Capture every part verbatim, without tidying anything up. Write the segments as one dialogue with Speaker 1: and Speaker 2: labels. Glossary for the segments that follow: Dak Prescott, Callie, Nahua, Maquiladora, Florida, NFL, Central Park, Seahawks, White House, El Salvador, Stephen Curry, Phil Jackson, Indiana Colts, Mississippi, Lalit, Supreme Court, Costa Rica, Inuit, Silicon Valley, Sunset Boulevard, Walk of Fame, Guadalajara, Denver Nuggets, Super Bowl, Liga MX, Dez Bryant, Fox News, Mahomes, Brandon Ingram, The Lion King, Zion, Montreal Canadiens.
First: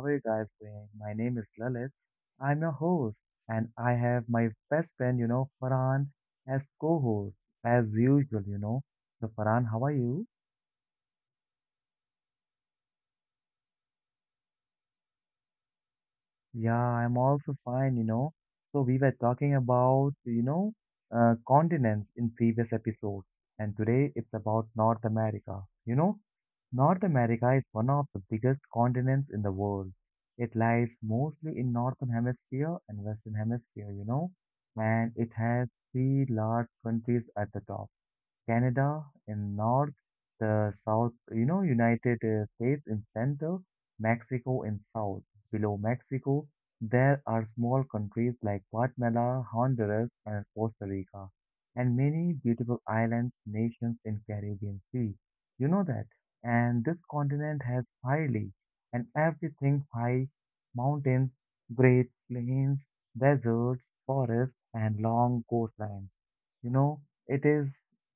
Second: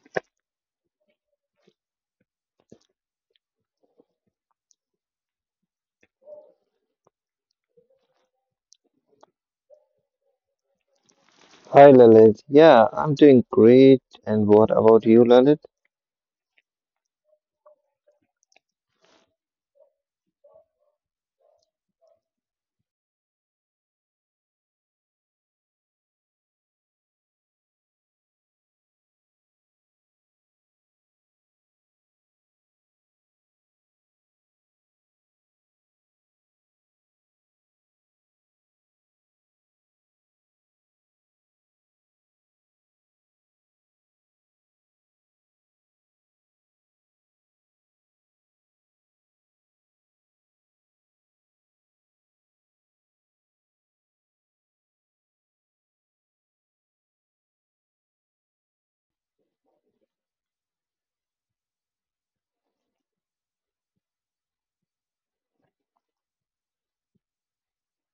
Speaker 1: are you guys doing? My name is Lalit. I'm your host, and I have my best friend, you know, Farhan, as co host, as usual, you know. So, Farhan, how are you?
Speaker 2: Hi Lalit. Yeah, I'm doing great. And what about you, Lalit?
Speaker 1: Yeah, I'm also fine, you know. So we were talking about, you know, uh, continents in previous episodes, and today it's about North America. You know, North America is one of the biggest continents in the world. It lies mostly in Northern Hemisphere and Western Hemisphere, you know, and it has three large countries at the top. Canada in north, the south, you know, United uh, States in center, Mexico in south. Below Mexico, there are small countries like Guatemala, Honduras, and Costa Rica, and many beautiful islands, nations in Caribbean Sea. You know that. And this continent has highly and everything high mountains, great plains, deserts, forests, and long coastlines. You know, it is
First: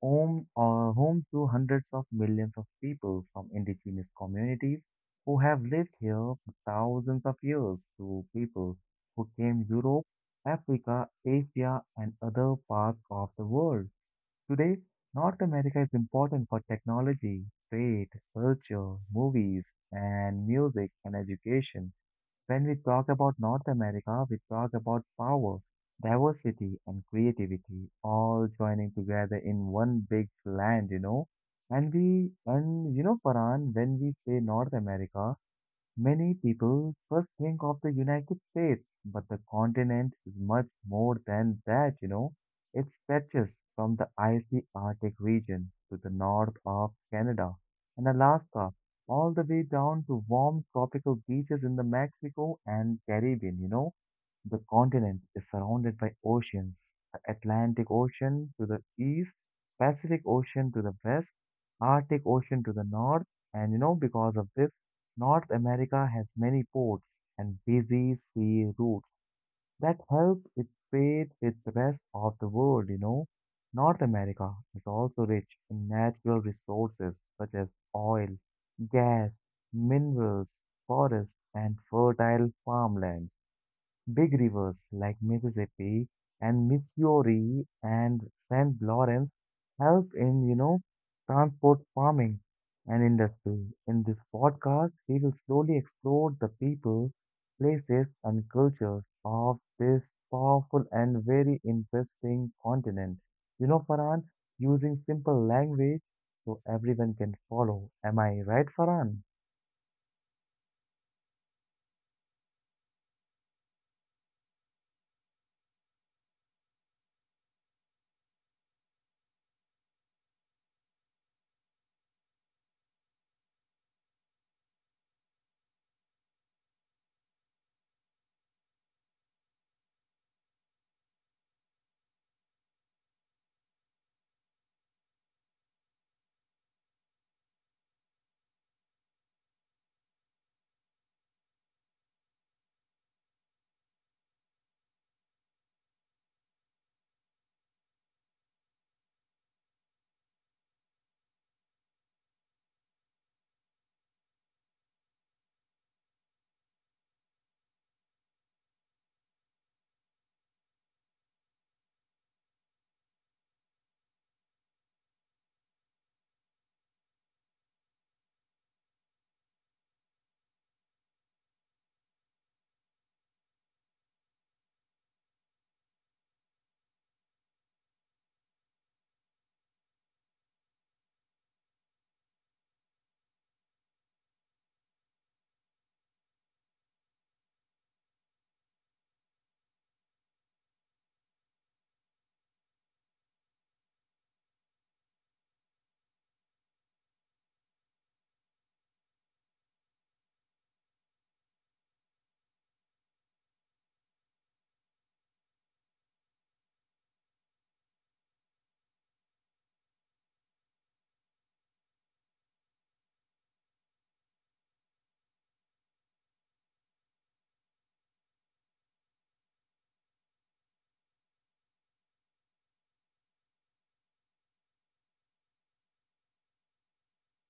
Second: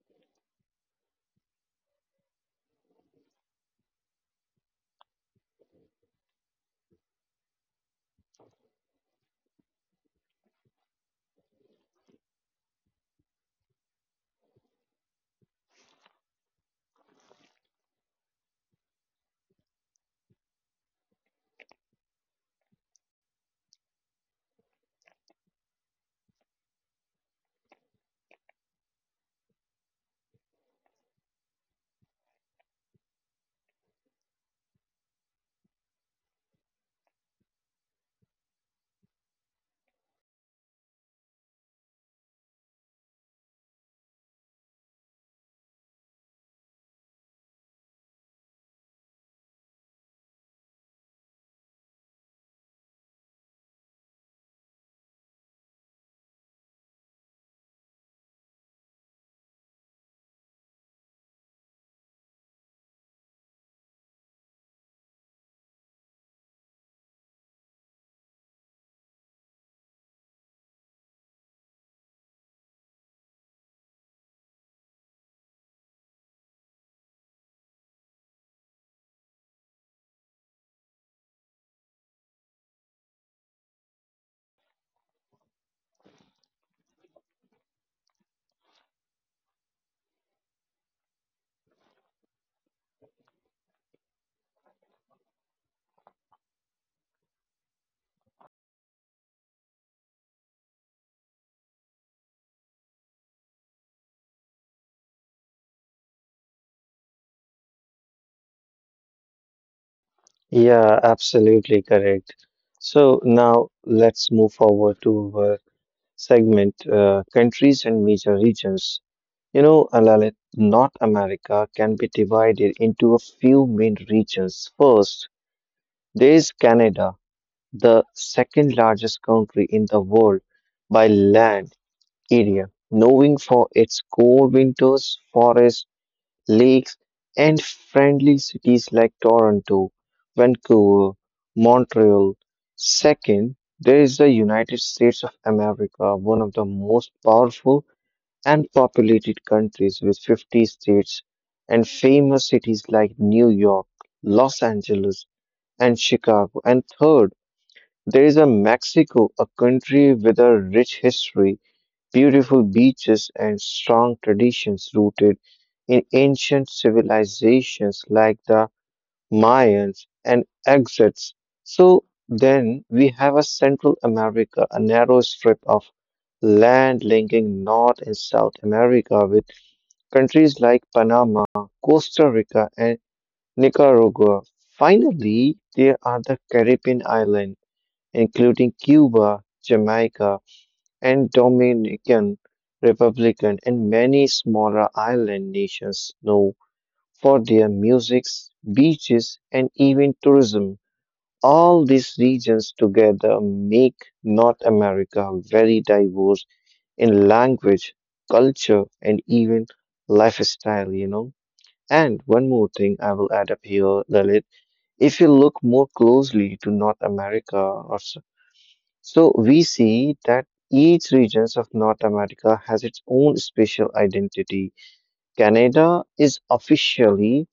Speaker 1: home, uh, home to hundreds of millions of people from indigenous communities who have lived here for thousands of years to people who came Europe, Africa, Asia, and other parts of the world. Today, North America is important for technology, trade, culture, movies, and music and education. When we talk about North America, we talk about power, diversity, and creativity all joining together in one big land, you know. And we, and you know, Paran, when we say North America, many people first think of the United States, but the continent is much more than that, you know. It stretches from the icy Arctic region to the north of Canada and Alaska, all the way down to warm tropical beaches in the Mexico and Caribbean, you know. The continent is surrounded by oceans, the Atlantic Ocean to the east, Pacific Ocean to the west, Arctic Ocean to the north, and you know, because of this, North America has many ports and busy sea routes that help it trade with the rest of the world, you know. North America is also rich in natural resources such as oil, gas, minerals, forests, and fertile farmlands. Big rivers like Mississippi and Missouri and Saint Lawrence help in, you know, transport farming and industry. In this podcast, we will slowly explore the people, places, and cultures of this powerful and very interesting continent. You know, Farhan, using simple language so everyone can follow. Am I right, Farhan?
Speaker 2: Yeah, absolutely correct. So now let's move forward to our segment uh, countries and major regions. You know, uh, Lalit, North America can be divided into a few main regions. First, there is Canada, the second largest country in the world by land area, knowing for its cold winters, forests, lakes, and friendly cities like Toronto, Vancouver, Montreal. Second, there is the United States of America, one of the most powerful and populated countries with fifty states and famous cities like New York, Los Angeles, and Chicago. And third, there is a Mexico, a country with a rich history, beautiful beaches, and strong traditions rooted in ancient civilizations like the Mayans and Aztecs. So then we have a Central America, a narrow strip of land linking North and South America with countries like Panama, Costa Rica, and Nicaragua. Finally, there are the Caribbean islands, including Cuba, Jamaica, and Dominican Republic and many smaller island nations know for their musics, beaches, and even tourism. All these regions together make North America very diverse in language, culture, and even lifestyle, you know. And one more thing I will add up here, Lalit. If you look more closely to North America or so, we see that each regions of North America has its own special identity. Canada is officially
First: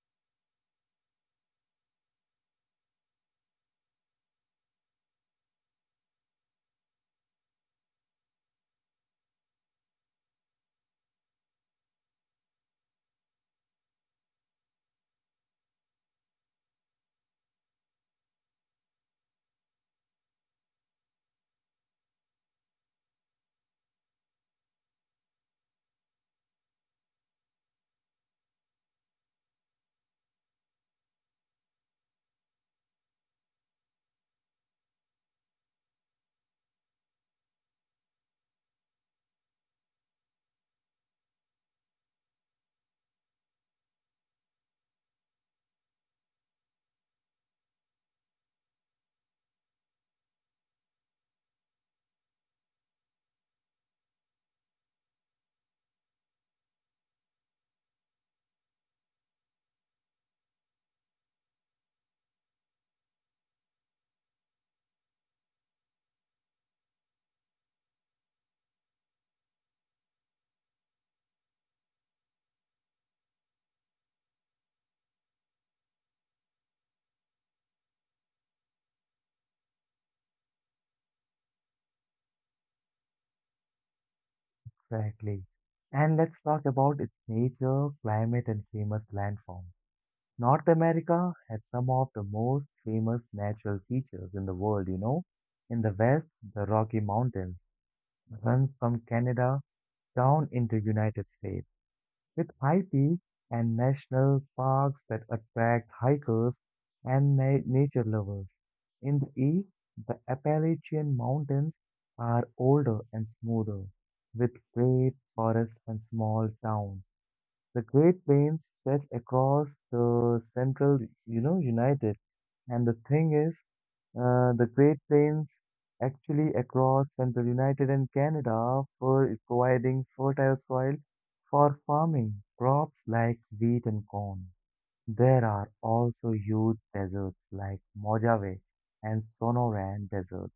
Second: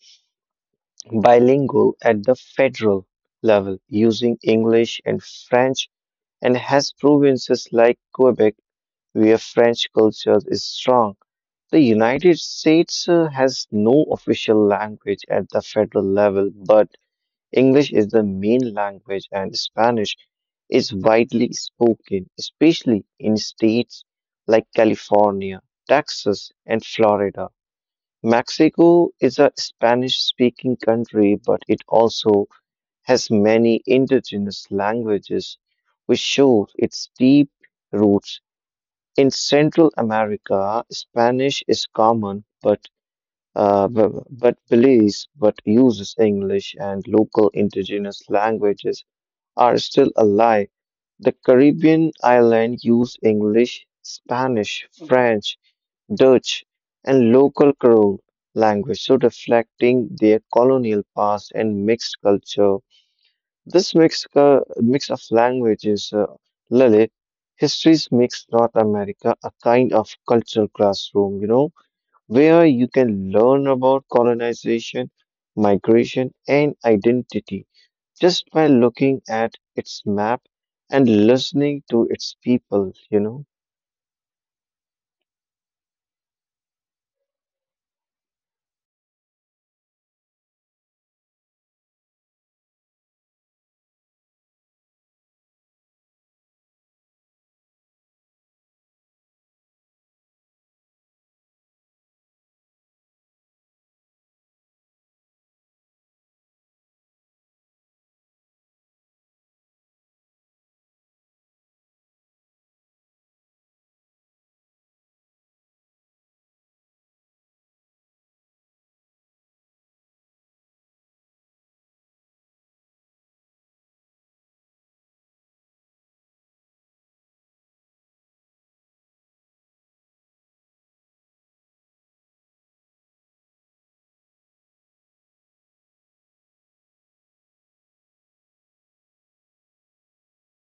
Speaker 2: bilingual at the federal level, using English and French, and has provinces like Quebec where French culture is strong. The United States uh, has no official language at the federal level, but English is the main language, and Spanish is widely spoken, especially in states like California, Texas, and Florida. Mexico is a Spanish speaking country, but it also has many indigenous languages, which shows its deep roots. In Central America, Spanish is common, but uh, b- but believes but uses English and local indigenous languages are still alive. The Caribbean islands use English, Spanish, French, Dutch, and local Creole language, so reflecting their colonial past and mixed culture. This mixed, cul- mix of languages, uh, Lalit, histories makes North America a kind of cultural classroom, you know, where you can learn about colonization, migration, and identity just by looking at its map and listening to its people, you know?
Speaker 1: Exactly. And let's talk about its nature, climate, and famous landforms. North America has some of the most famous natural features in the world, you know. In the west, the Rocky Mountains runs from Canada down into United States with high peaks and national parks that attract hikers and na- nature lovers. In the east, the Appalachian Mountains are older and smoother, with great forests and small towns. The Great Plains stretch across the central, you know, United. And the thing is, uh, the Great Plains actually across central United and Canada for is providing fertile soil for farming crops like wheat and corn. There are also huge deserts like Mojave and Sonoran deserts,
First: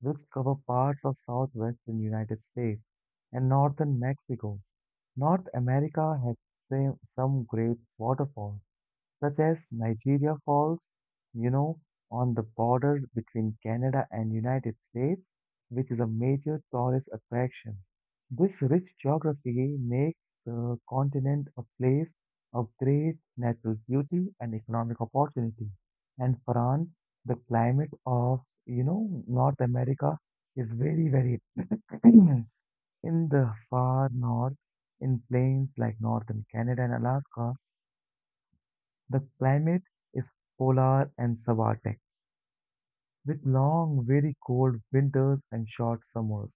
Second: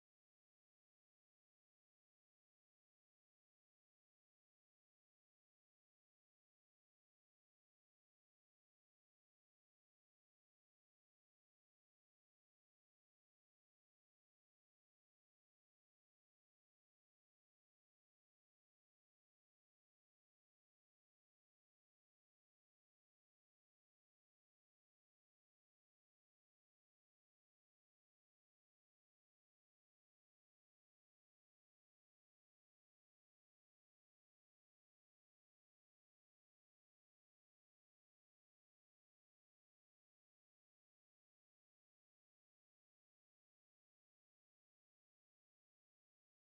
Speaker 1: which cover parts of southwestern United States and northern Mexico. North America has sa- some great waterfalls such as Nigeria Falls, you know, on the border between Canada and United States, which is a major tourist attraction. This rich geography makes the continent a place of great natural beauty and economic opportunity. And France, the climate of, you know, North America is very, very in the far north, in plains like northern Canada and Alaska, the climate is polar and subarctic, with long, very cold winters and short summers.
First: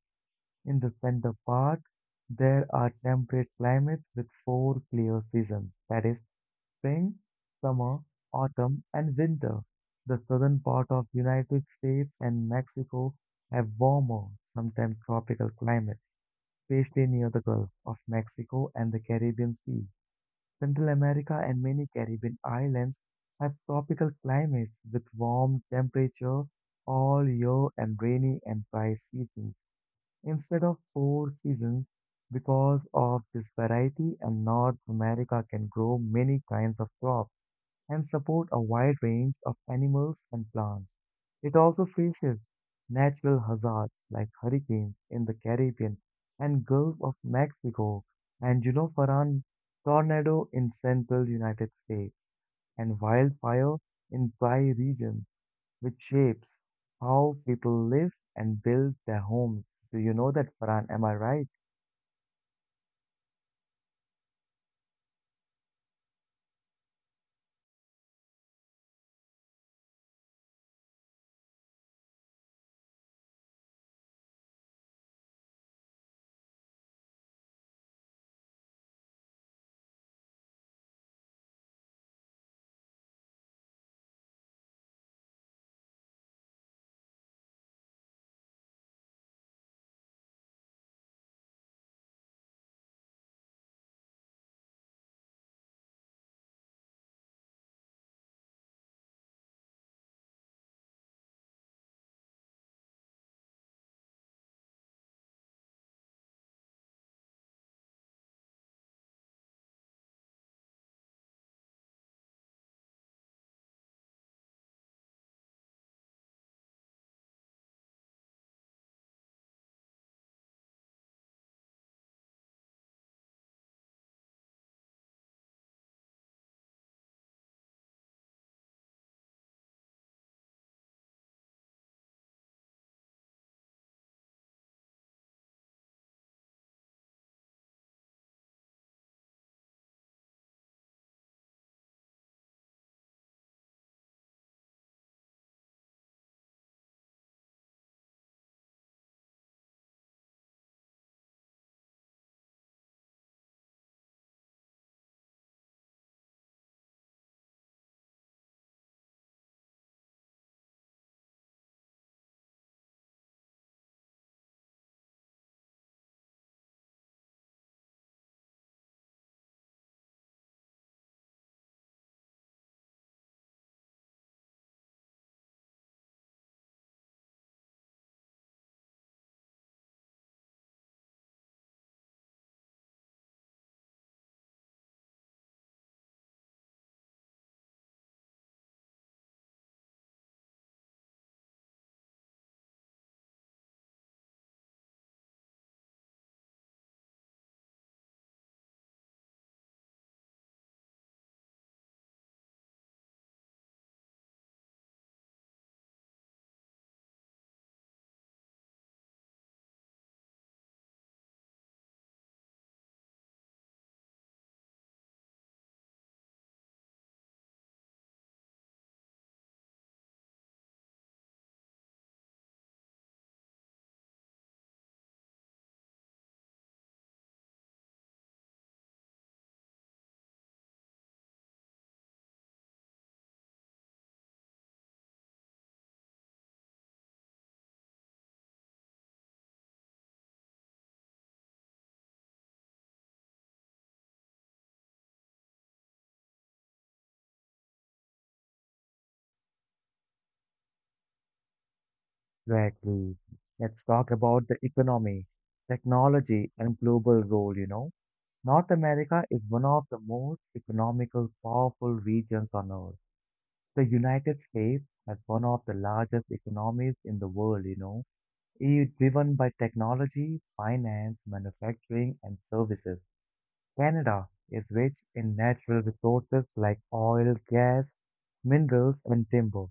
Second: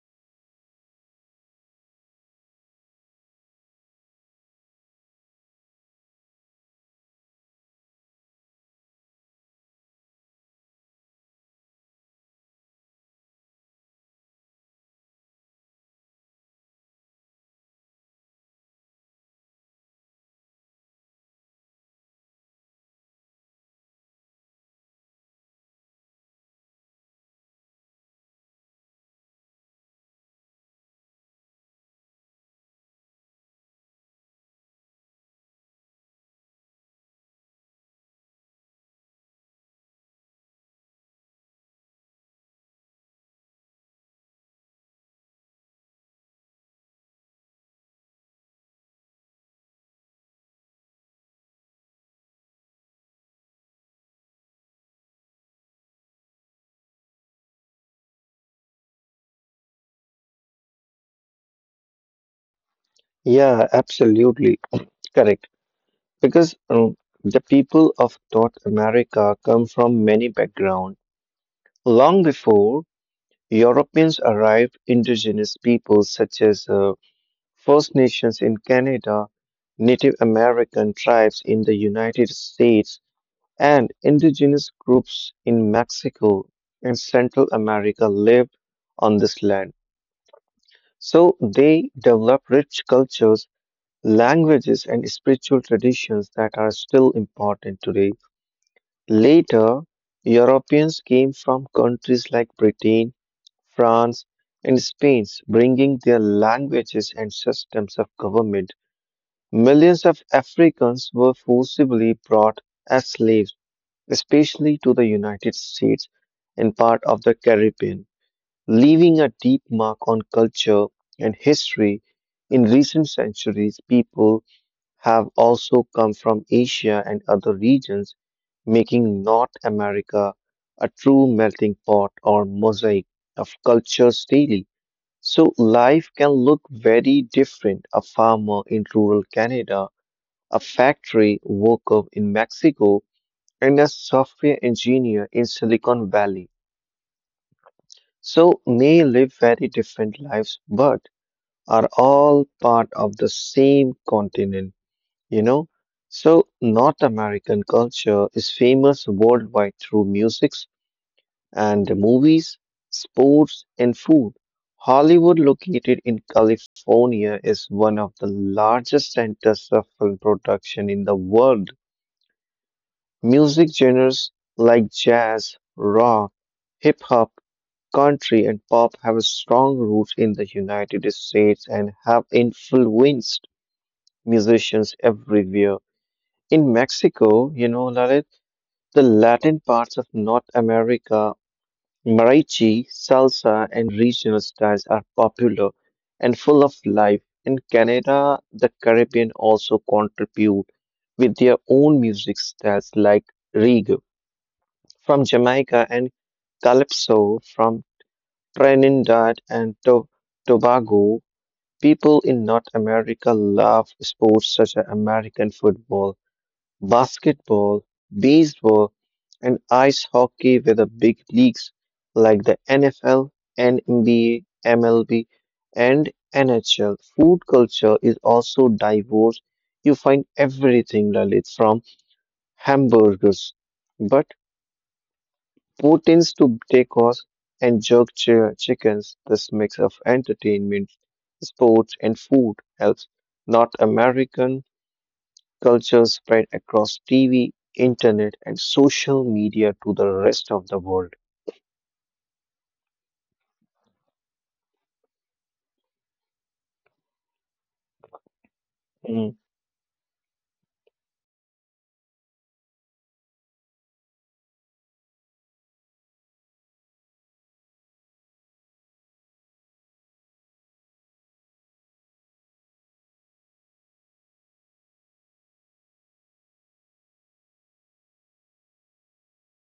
Speaker 1: In the center part, there are temperate climates with four clear seasons, that is, spring, summer, autumn, and winter. The southern part of United States and Mexico have warmer, sometimes tropical climates, especially near the Gulf of Mexico and the Caribbean Sea. Central America and many Caribbean islands have tropical climates with warm temperature all year and rainy and dry seasons instead of four seasons. Because of this variety, and North America can grow many kinds of crops and support a wide range of animals and plants. It also faces natural hazards like hurricanes in the Caribbean and Gulf of Mexico and you know Farhan tornado in central United States and wildfire in dry regions which shapes how people live and build their homes. Do you know that Farhan? Am I right?
Speaker 2: Yeah, absolutely. Correct. Because um, the people of North America come from many backgrounds. Long before Europeans arrived, indigenous peoples such as uh, First Nations in Canada, Native American tribes in the United States, and indigenous groups in Mexico and Central America lived on this land. So they develop rich cultures, languages, and spiritual traditions that are still important today. Later, Europeans came from countries like Britain, France, and Spain, bringing their languages and systems of government. Millions of Africans were forcibly brought as slaves, especially to the United States and part of the Caribbean, leaving a deep mark on culture and history. In recent centuries, people have also come from Asia and other regions, making North America a true melting pot or mosaic of cultures daily. So life can look very different. A farmer in rural Canada, a factory worker in Mexico, and a software engineer in Silicon Valley. So may live very different lives, but are all part of the same continent, you know? So, North American culture is famous worldwide through musics and movies, sports, and food. Hollywood, located in California, is one of the largest centers of film production in the world. Music genres like jazz, rock, hip hop, country, and pop have a strong roots in the United States and have influenced musicians everywhere. In Mexico, you know, Lalit, the Latin parts of North America, mariachi, salsa, and regional styles are popular and full of life. In Canada, the Caribbean also contribute with their own music styles like reggae from Jamaica and calypso from Trinidad and To- Tobago. People in North America love sports such as American football, basketball, baseball, and ice hockey with the big leagues like the NFL, NBA, MLB, and NHL. Food culture is also diverse. You find everything, Lalit, from hamburgers, but proteins to tacos and jerk chi- chickens. This mix of entertainment, sports, and food helps North American culture spread across T V, internet, and social media to the rest of the world.
Speaker 1: Exactly. Let's talk about the economy, technology and global role, you know. North America
Speaker 2: Mm.
Speaker 1: is one of the most economical, powerful regions on earth. The United States has one of the largest economies in the world, you know, is driven by technology, finance, manufacturing, and services. Canada is rich in natural resources like oil, gas, minerals, and timber,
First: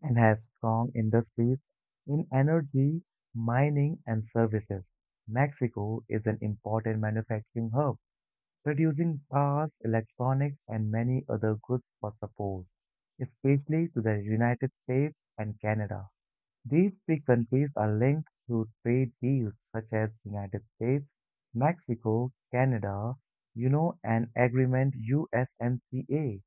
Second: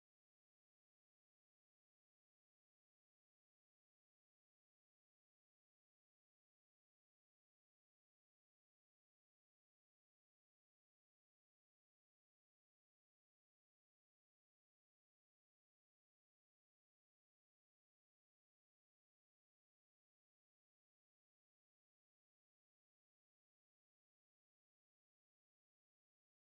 Speaker 1: and has strong industries in energy, mining, and services. Mexico is an important manufacturing hub reducing cars, electronics, and many other goods for support, especially to the United States and Canada. These three countries are linked through trade deals such as United States, Mexico, Canada, you know, and agreement U S M C A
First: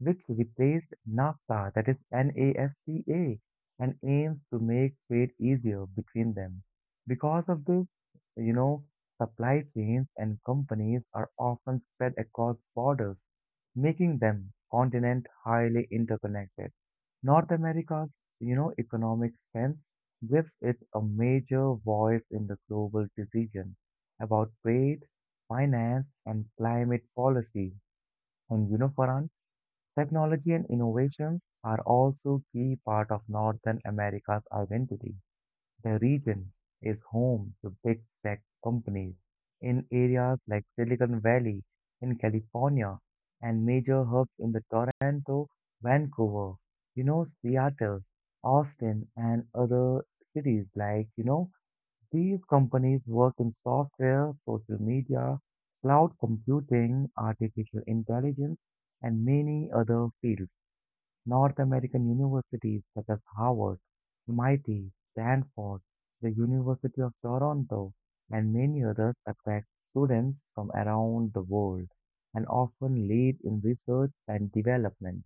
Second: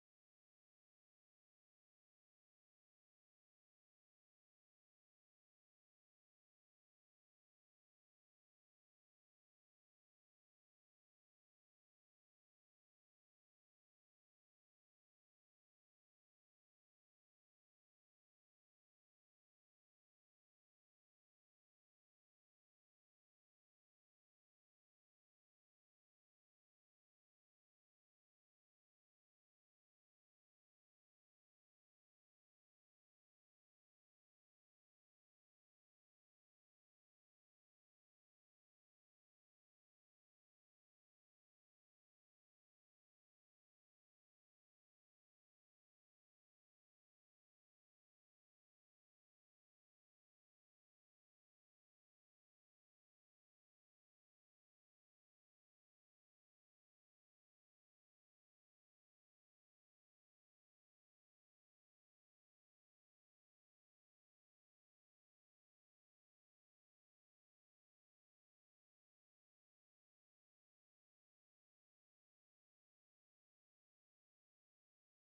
Speaker 1: which replaced NAFTA, that is NAFTA, and aims to make trade easier between them. Because of this, you know, supply chains and companies are often spread across borders, making them continent highly interconnected. North America's, you know, economic strength gives it a major voice in the global decision about trade, finance, and climate policy. And you know, Farhan, technology and innovations are also key part of Northern America's identity. The region is home to big tech companies in areas like Silicon Valley in California and major hubs in the Toronto, Vancouver, you know, Seattle, Austin and other cities like, you know, these companies work in software, social media, cloud computing, artificial intelligence, and many other fields. North American universities such as Harvard, M I T, Stanford, the University of Toronto, and many others attract students from around the world and often lead in research and development.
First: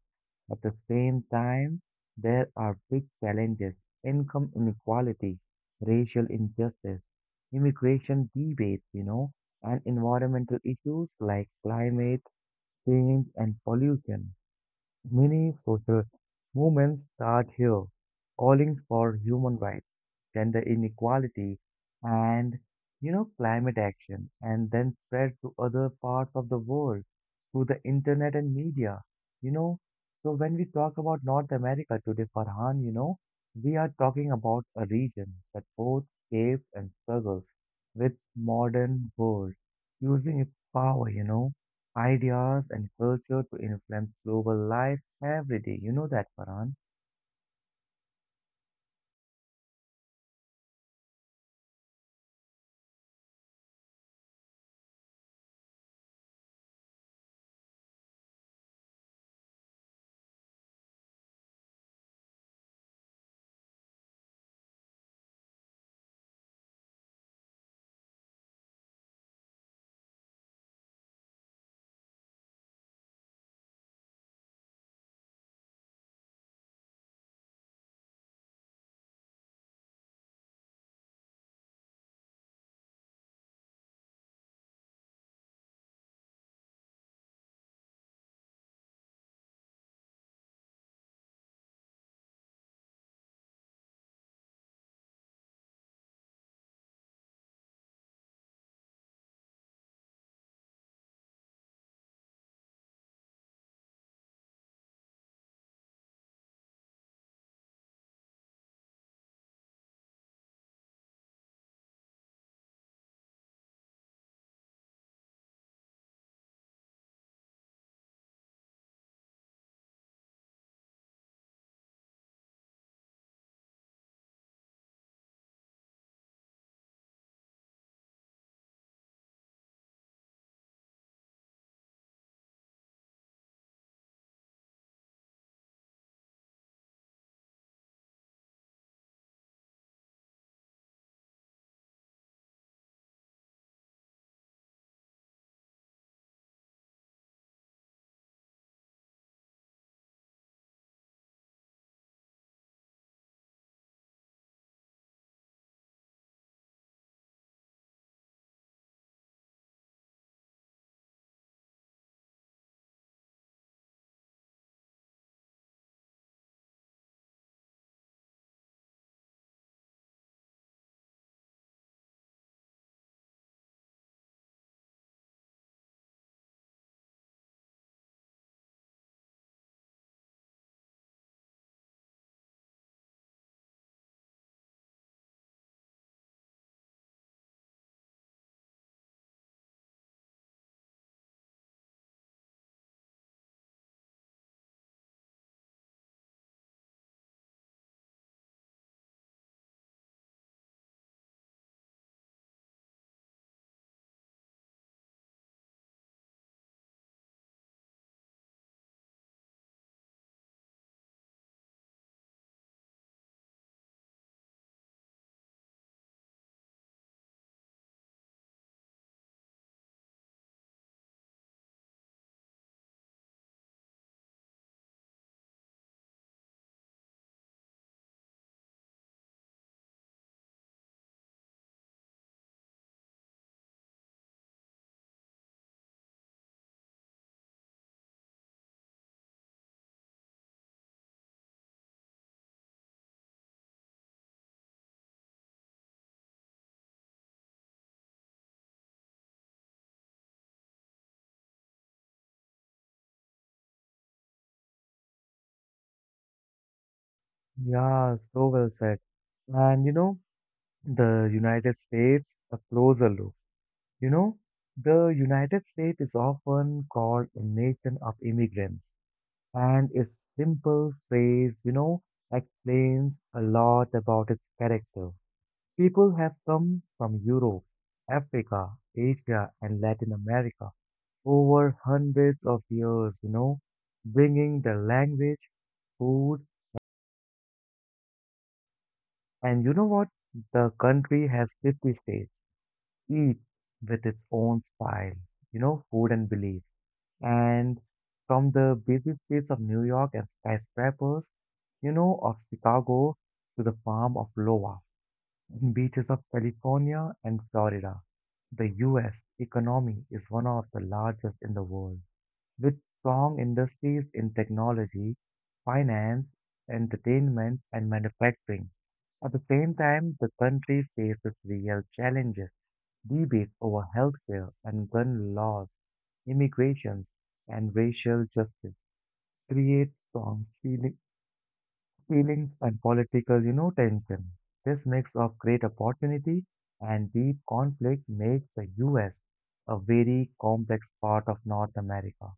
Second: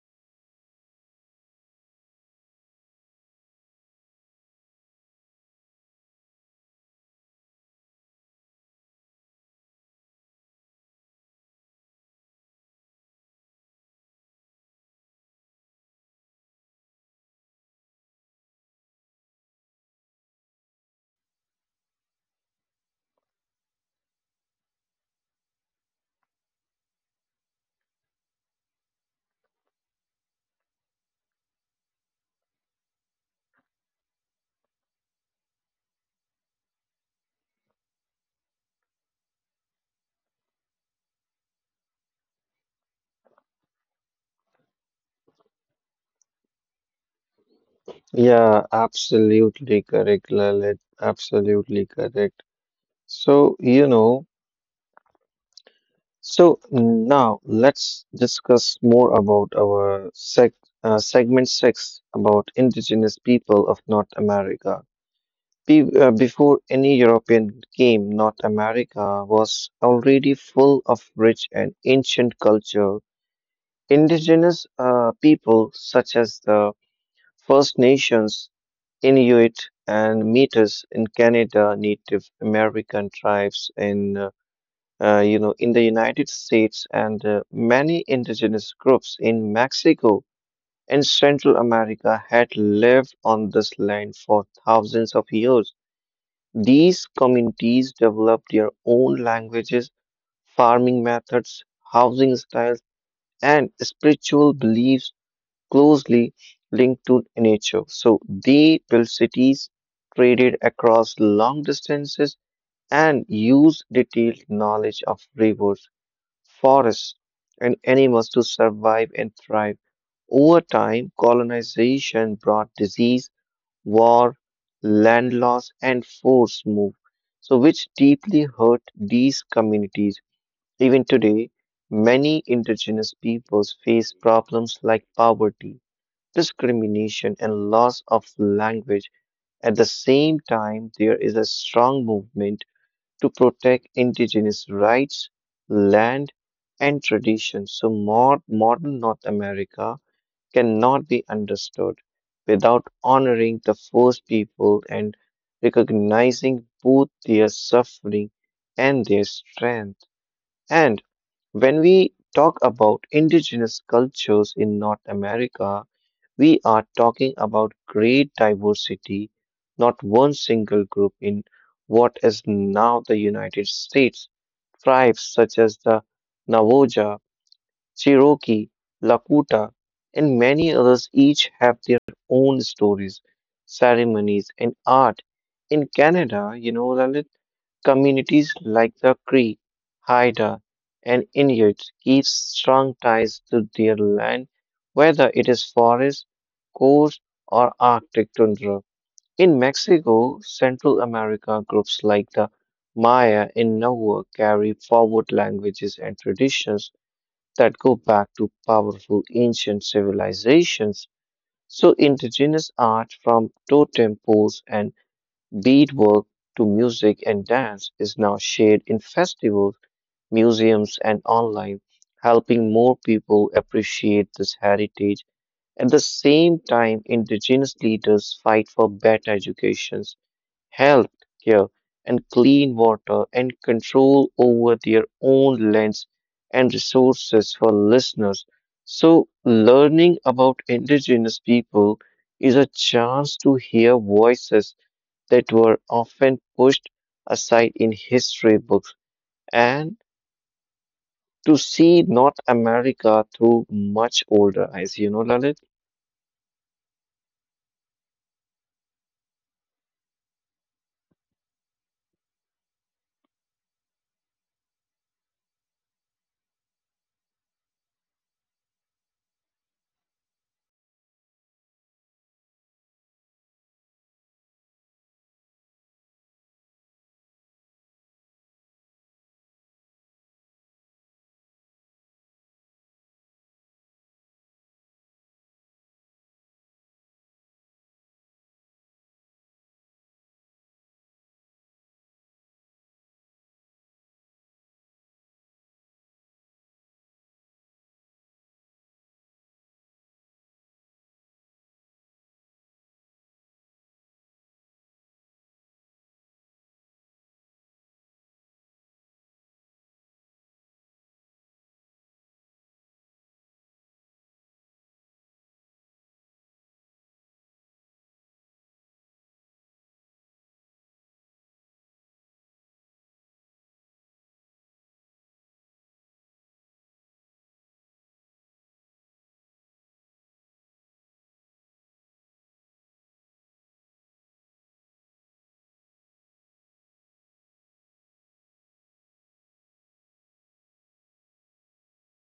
Speaker 1: At the same time, there are big challenges income inequality, racial injustice, immigration debates, you know, and environmental issues like climate change and pollution. Many social movements start here, calling for human rights, gender inequality, and you know climate action, and then spread to other parts of the world through the internet and media. You know, so when we talk about North America today, Farhan, you know, we are talking about a region that both shapes and struggles with modern world, using its power, you know ideas and culture to influence global life every day. You know that, Farhan?
Speaker 2: Yeah, absolutely correct, Lalit. Absolutely correct. So, you know, so now let's discuss more about our seg uh, segment six about indigenous people of North America. Be uh, Before any European came, North America was already full of rich and ancient culture. Indigenous uh, people such as the First Nations, Inuit, and Metis in Canada, Native American tribes in uh, uh, you know, in the United States, and uh, many indigenous groups in Mexico and Central America had lived on this land for thousands of years. These communities developed their own languages, farming methods, housing styles, and spiritual beliefs closely linked to nature, so they built cities, traded across long distances, and used detailed knowledge of rivers, forests, and animals to survive and thrive. Over time, colonization brought disease, war, land loss, and forced move, so which deeply hurt these communities. Even today, many indigenous peoples face problems like poverty, discrimination, and loss of language. At the same time, there is a strong movement to protect indigenous rights, land, and tradition. So, more, modern North America cannot be understood without honoring the first people and recognizing both their suffering and their strength. And when we talk about indigenous cultures in North America, we are talking about great diversity, not one single group in what is now the United States. Tribes such as the Navajo, Cherokee, Lakota, and many others each have their own stories, ceremonies, and art. In Canada, you know, Lalit, communities like the Cree, Haida, and Inuits keep strong ties to their land, whether it is forest, coast, or Arctic tundra. In Mexico, Central America, groups like the Maya in Nahua carry forward languages and traditions that go back to powerful ancient civilizations. So, indigenous art from totem poles and beadwork to music and dance is now shared in festivals, museums, and online, helping more people appreciate this heritage. At the same time, indigenous leaders fight for better educations, health care, and clean water, and control over their own lands and resources for listeners. So, learning about indigenous people is a chance to hear voices that were often pushed aside in history books and to see North America through much older eyes, you know, Lalit?
Speaker 1: Yeah, so well said. And you know, the United States, a closer look. You know, the United States is often called a nation of immigrants, and its simple phrase, you know, explains a lot about its character. People have come from Europe, Africa, Asia, and Latin America over hundreds of years, you know, bringing the language, food, and you know what? The country has fifty states, each with its own style, you know, food and belief. And from the busy streets of New York and skyscrapers, you know, of Chicago to the farm of Iowa, beaches of California and Florida, the U S economy is one of the largest in the world with strong industries in technology, finance, entertainment, and manufacturing. At the same time, the country faces real challenges, debates over healthcare and gun laws, immigrations, and racial justice create strong feeling, feelings and political, you know, tension. This mix of great opportunity and deep conflict makes the U S a very complex part of North America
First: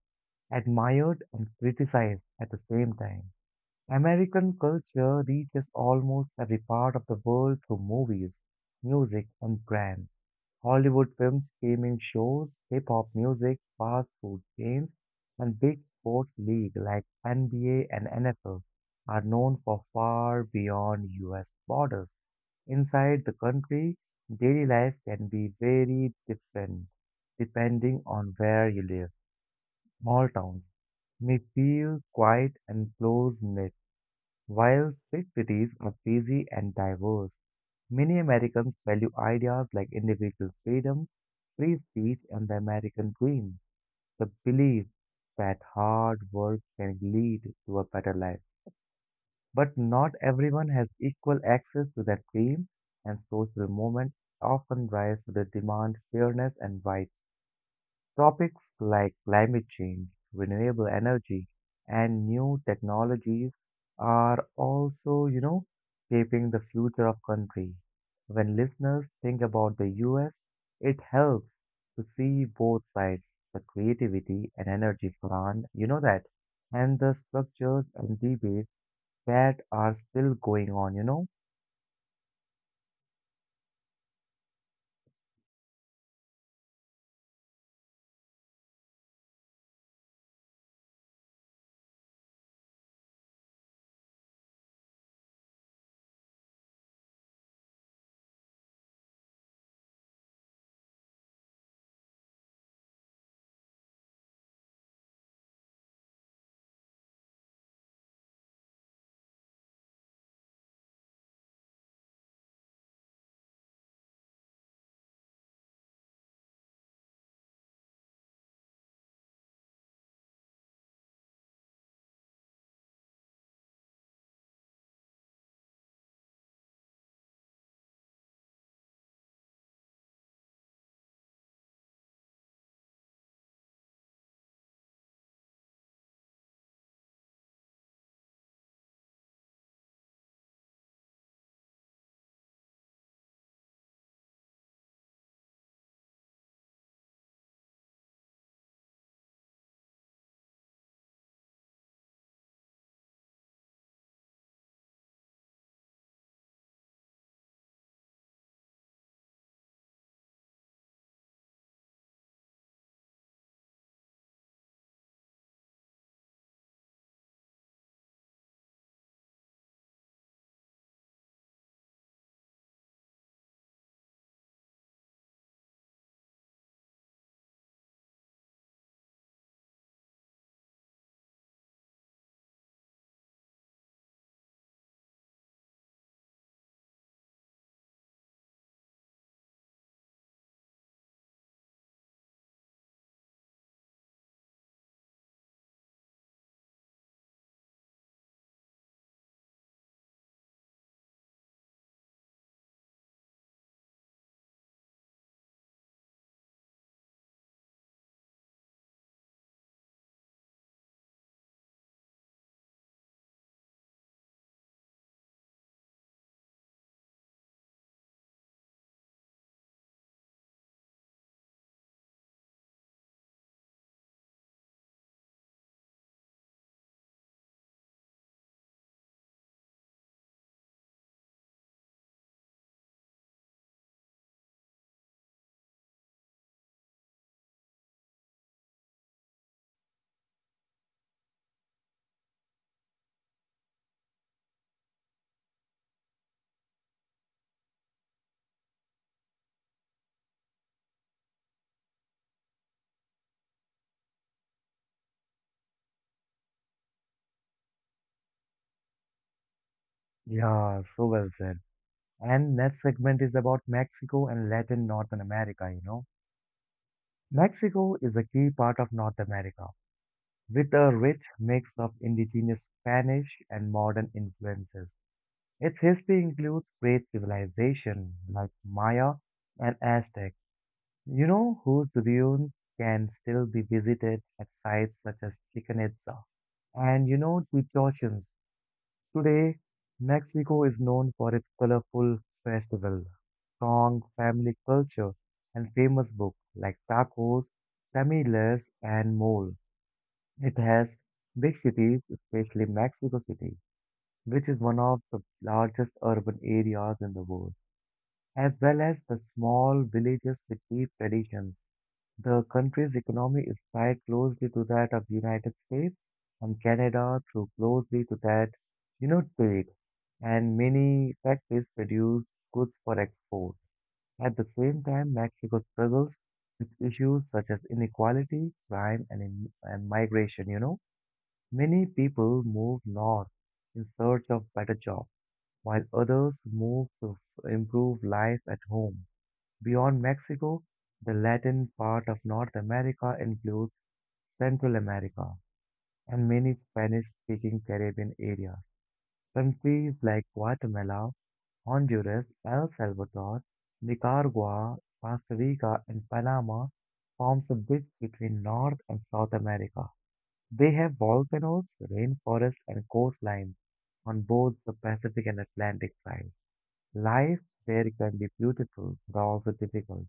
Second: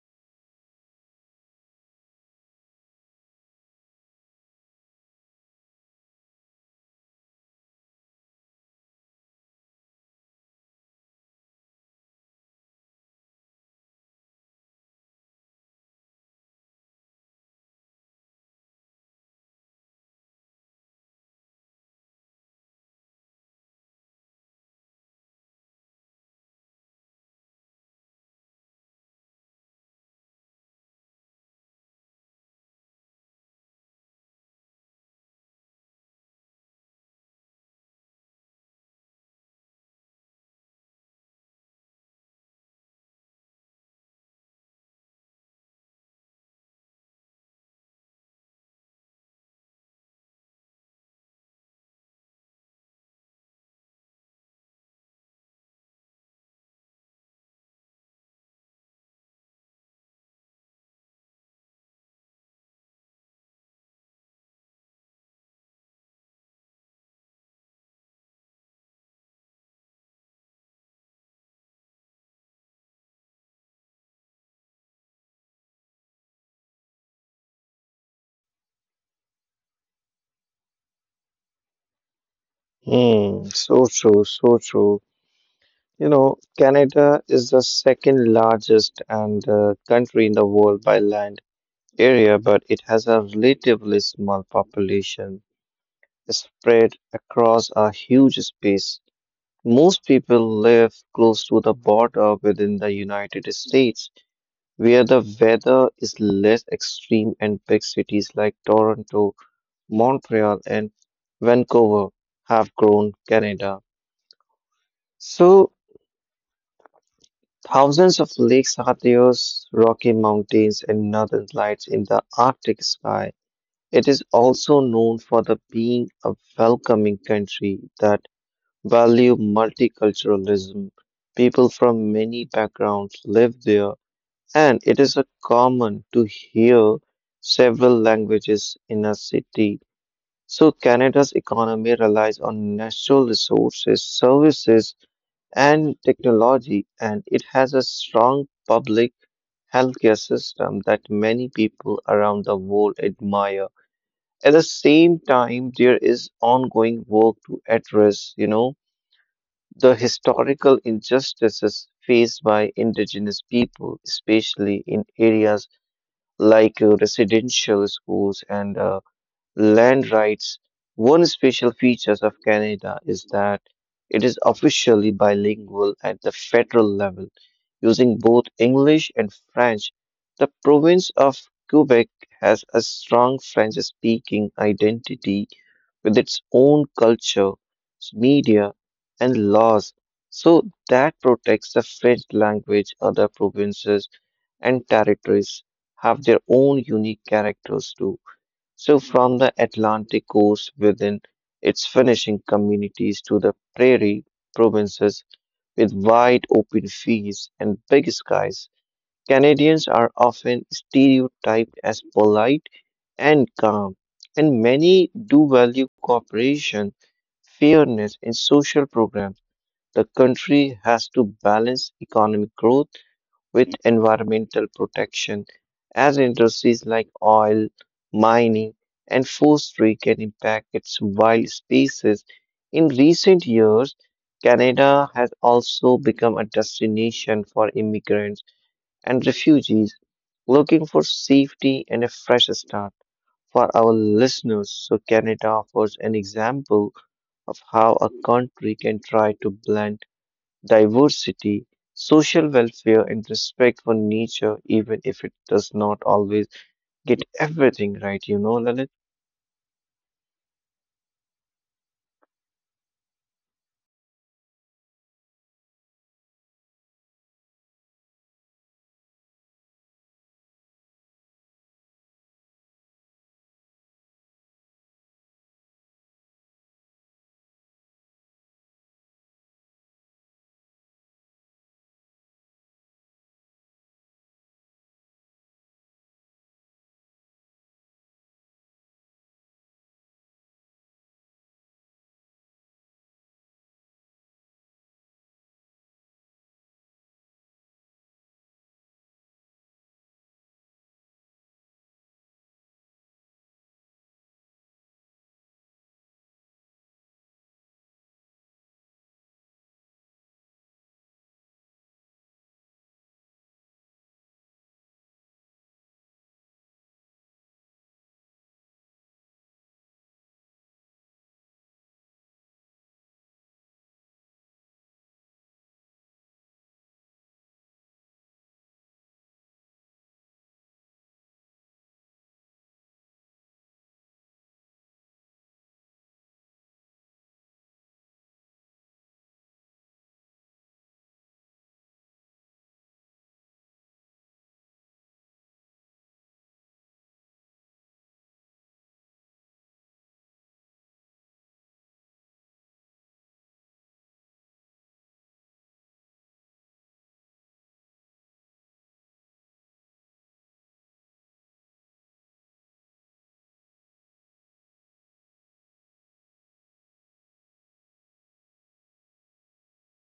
Speaker 1: admired and criticized at the same time. American culture reaches almost every part of the world through movies, music, and brands. Hollywood films, gaming shows, hip hop music, fast food chains, and big sports leagues like N B A and N F L are known for far beyond U S borders. Inside the country, daily life can be very different depending on where you live. Small towns may feel quiet and close-knit, while big cities are busy and diverse. Many Americans value ideas like individual freedom, free speech, and the American dream, the belief that hard work can lead to a better life. But not everyone has equal access to that dream, and social movements often rise to the demand fairness and rights. Topics like climate change, renewable energy, and new technologies are also, you know, shaping the future of country. When listeners think about the U S, it helps to see both sides, the creativity and energy front, you know that, and the structures and debates that are still going on, you know?
Speaker 2: Hmm, so true, so true. You know, Canada is the second largest and uh, country in the world by land area, but it has a relatively small population spread across a huge space. Most people live close to the border within the United States, where the weather is less extreme and big cities like Toronto, Montreal, and Vancouver have grown Canada. So, thousands of lakes are there, Rocky Mountains, and northern lights in the Arctic sky. It is also known for the being a welcoming country that value multiculturalism. People from many backgrounds live there and it is a common to hear several languages in a city. So Canada's economy relies on natural resources, services, and technology, and it has a strong public healthcare system that many people around the world admire. At the same time, there is ongoing work to address, you know, the historical injustices faced by indigenous people, especially in areas like uh, residential schools and uh, land rights. One special feature of Canada is that it is officially bilingual at the federal level, using both English and French. The province of Quebec has a strong French-speaking identity with its own culture, media, and laws, so that protects the French language. Other provinces and territories have their own unique characters too. So, from the Atlantic coast within its finishing communities to the prairie provinces with wide open fields and big skies, Canadians are often stereotyped as polite and calm, and many do value cooperation, fairness, and social programs. The country has to balance economic growth with environmental protection as industries like oil, mining, and forestry can impact its wild species. In recent years, Canada has also become a destination for immigrants and refugees looking for safety and a fresh start. For our listeners, so Canada offers an example of how a country can try to blend diversity, social welfare, and respect for nature, even if it does not always get everything right, you know, Lalit?
Speaker 1: Yeah, so well said. And next segment is about Mexico and Latin Northern America, you know. Mexico is a key part of North America, with a rich mix of indigenous Spanish and modern influences. Its history includes great civilizations like Maya and Aztec, you know, whose ruins can still be visited at sites such as Chichen Itza. And you know, the Today, Mexico is known for its colorful festivals, strong family culture, and famous books like tacos, tamales, and mole. It has big cities, especially Mexico City, which is one of the largest urban areas in the world, as well as the small villages with deep traditions. The country's economy is tied closely to that of the United States and Canada through closely to that, you know, trade. And many factories produce goods for export. At the same time, Mexico struggles with issues such as inequality, crime, and, in, and migration, you know. Many people move north in search of better jobs, while others move to f- improve life at home. Beyond Mexico, the Latin part of North America includes Central America and many Spanish-speaking Caribbean areas. Countries like Guatemala, Honduras, El Salvador, Nicaragua, Costa Rica, and Panama forms a bridge between North and South America. They have volcanoes, rainforests, and coastlines on both the Pacific and Atlantic sides. Life there can be beautiful, but also difficult.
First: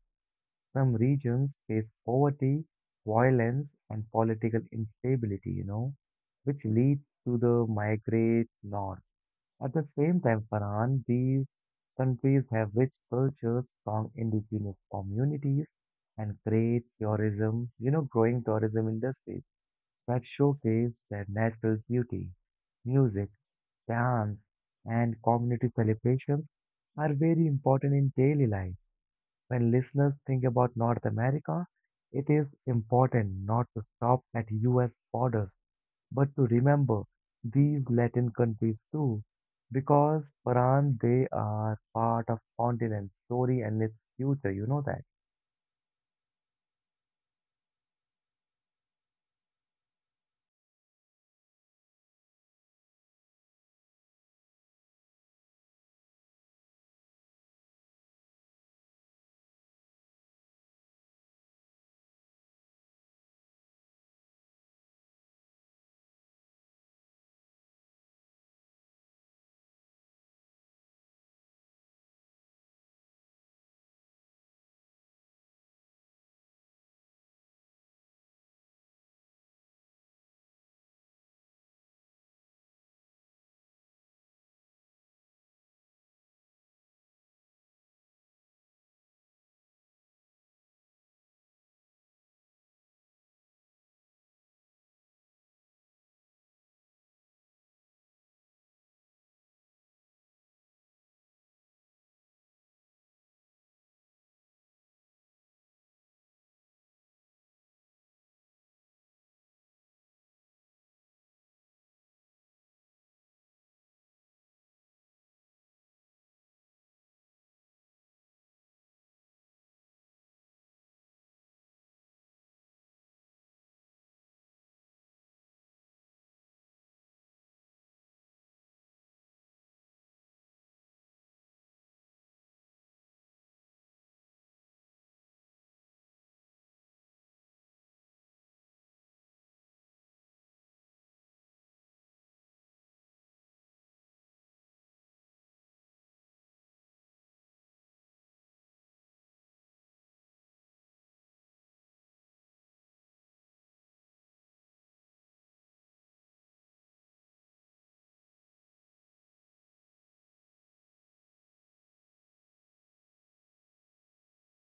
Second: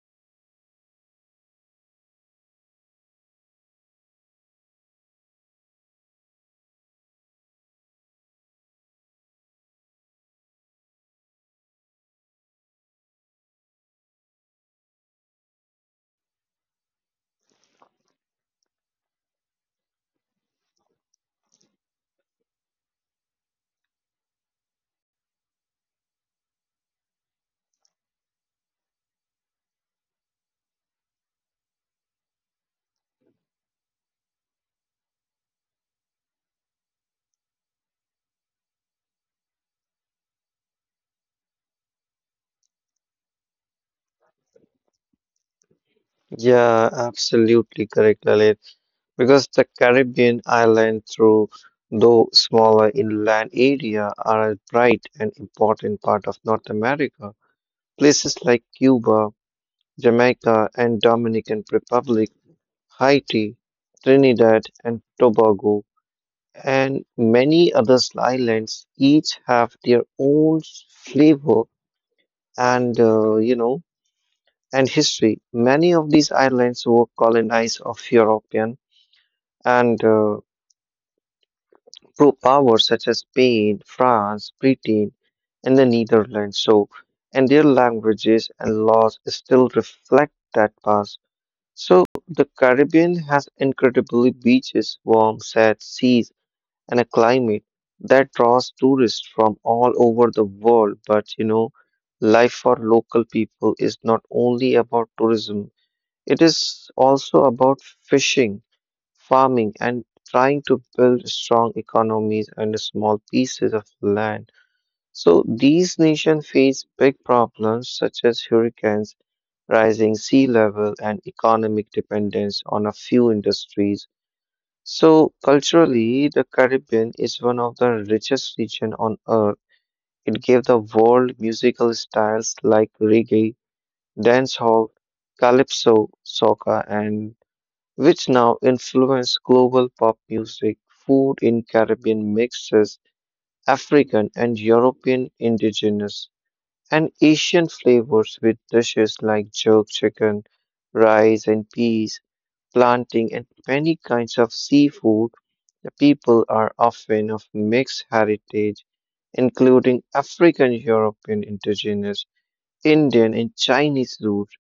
Speaker 1: Some regions face poverty, violence, and political instability, you know, which leads to the migrate north. At the same time, Farhan, these countries have rich cultures, strong indigenous communities, and great tourism, you know, growing tourism industries that showcase their natural beauty. Music, dance, and community celebrations are very important in daily life. When listeners think about North America, it is important not to stop at U S borders, but to remember these Latin countries too, because Paran they are part of continent's story and its future, you know that.
Speaker 2: Yeah, absolutely correct, Lalit. Because the Caribbean island, through though smaller inland area, are a bright and important part of North America. Places like Cuba, Jamaica, and Dominican Republic, Haiti, Trinidad and Tobago and many other islands each have their own flavor and uh, you know, and history. Many of these islands were colonized of European and uh, pro powers such as Spain, France, Britain, and the Netherlands. So, and their languages and laws still reflect that past. So, the Caribbean has incredibly beaches, warm, sad seas and a climate that draws tourists from all over the world. But you know, life for local people is not only about tourism, it is also about fishing, farming, and trying to build strong economies and small pieces of land. So these nations face big problems such as hurricanes, rising sea level, and economic dependence on a few industries so culturally, the Caribbean is one of the richest regions on earth. It gave the world musical styles like reggae, dancehall, calypso, soca, and which now influence global pop music. Food in Caribbean mixes African and European indigenous and Asian flavors with dishes like jerk chicken, rice, and peas planting, and many kinds of seafood. The people are often of mixed heritage, including African, European, indigenous, Indian, and Chinese roots.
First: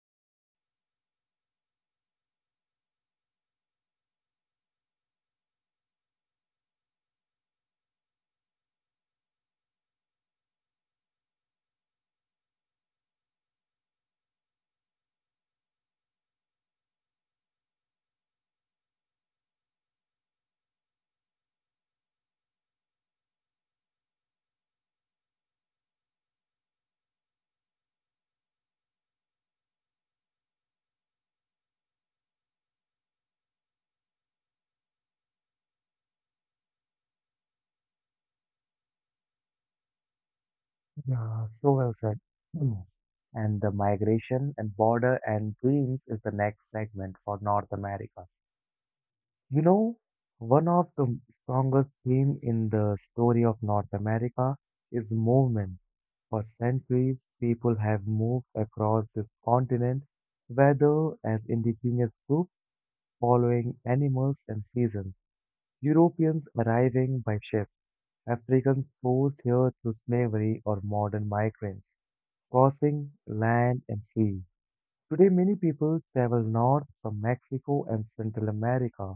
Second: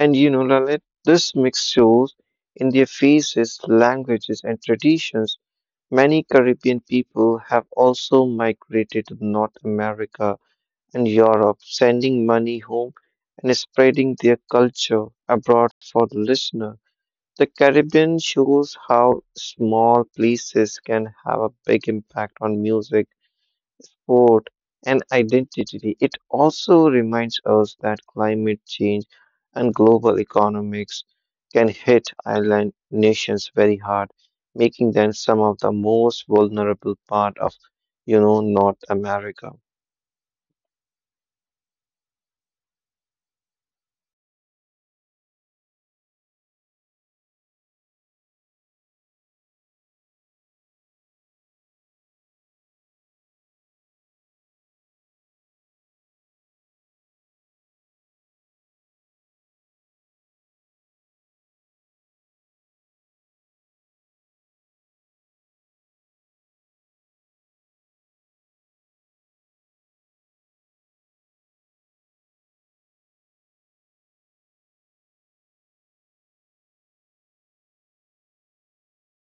Speaker 2: And you know, Lalit, this mix shows in their faces, languages, and traditions. Many Caribbean people have also migrated to North America and Europe, sending money home and spreading their culture abroad for the listener. The Caribbean shows how small places can have a big impact on music, sport, and identity. It also reminds us that climate change and global economics can hit island nations very hard, making them some of the most vulnerable part of, you know, North America.
Speaker 1: Yeah, so well said. Mm. And the migration and border and dreams is the next segment for North America. You know, One of the strongest theme in the story of North America is movement. For centuries, people have moved across this continent, whether as indigenous groups following animals and seasons, Europeans arriving by ship, Africans forced here through slavery or modern migrants, crossing land and sea. Today, many people travel north from Mexico and Central America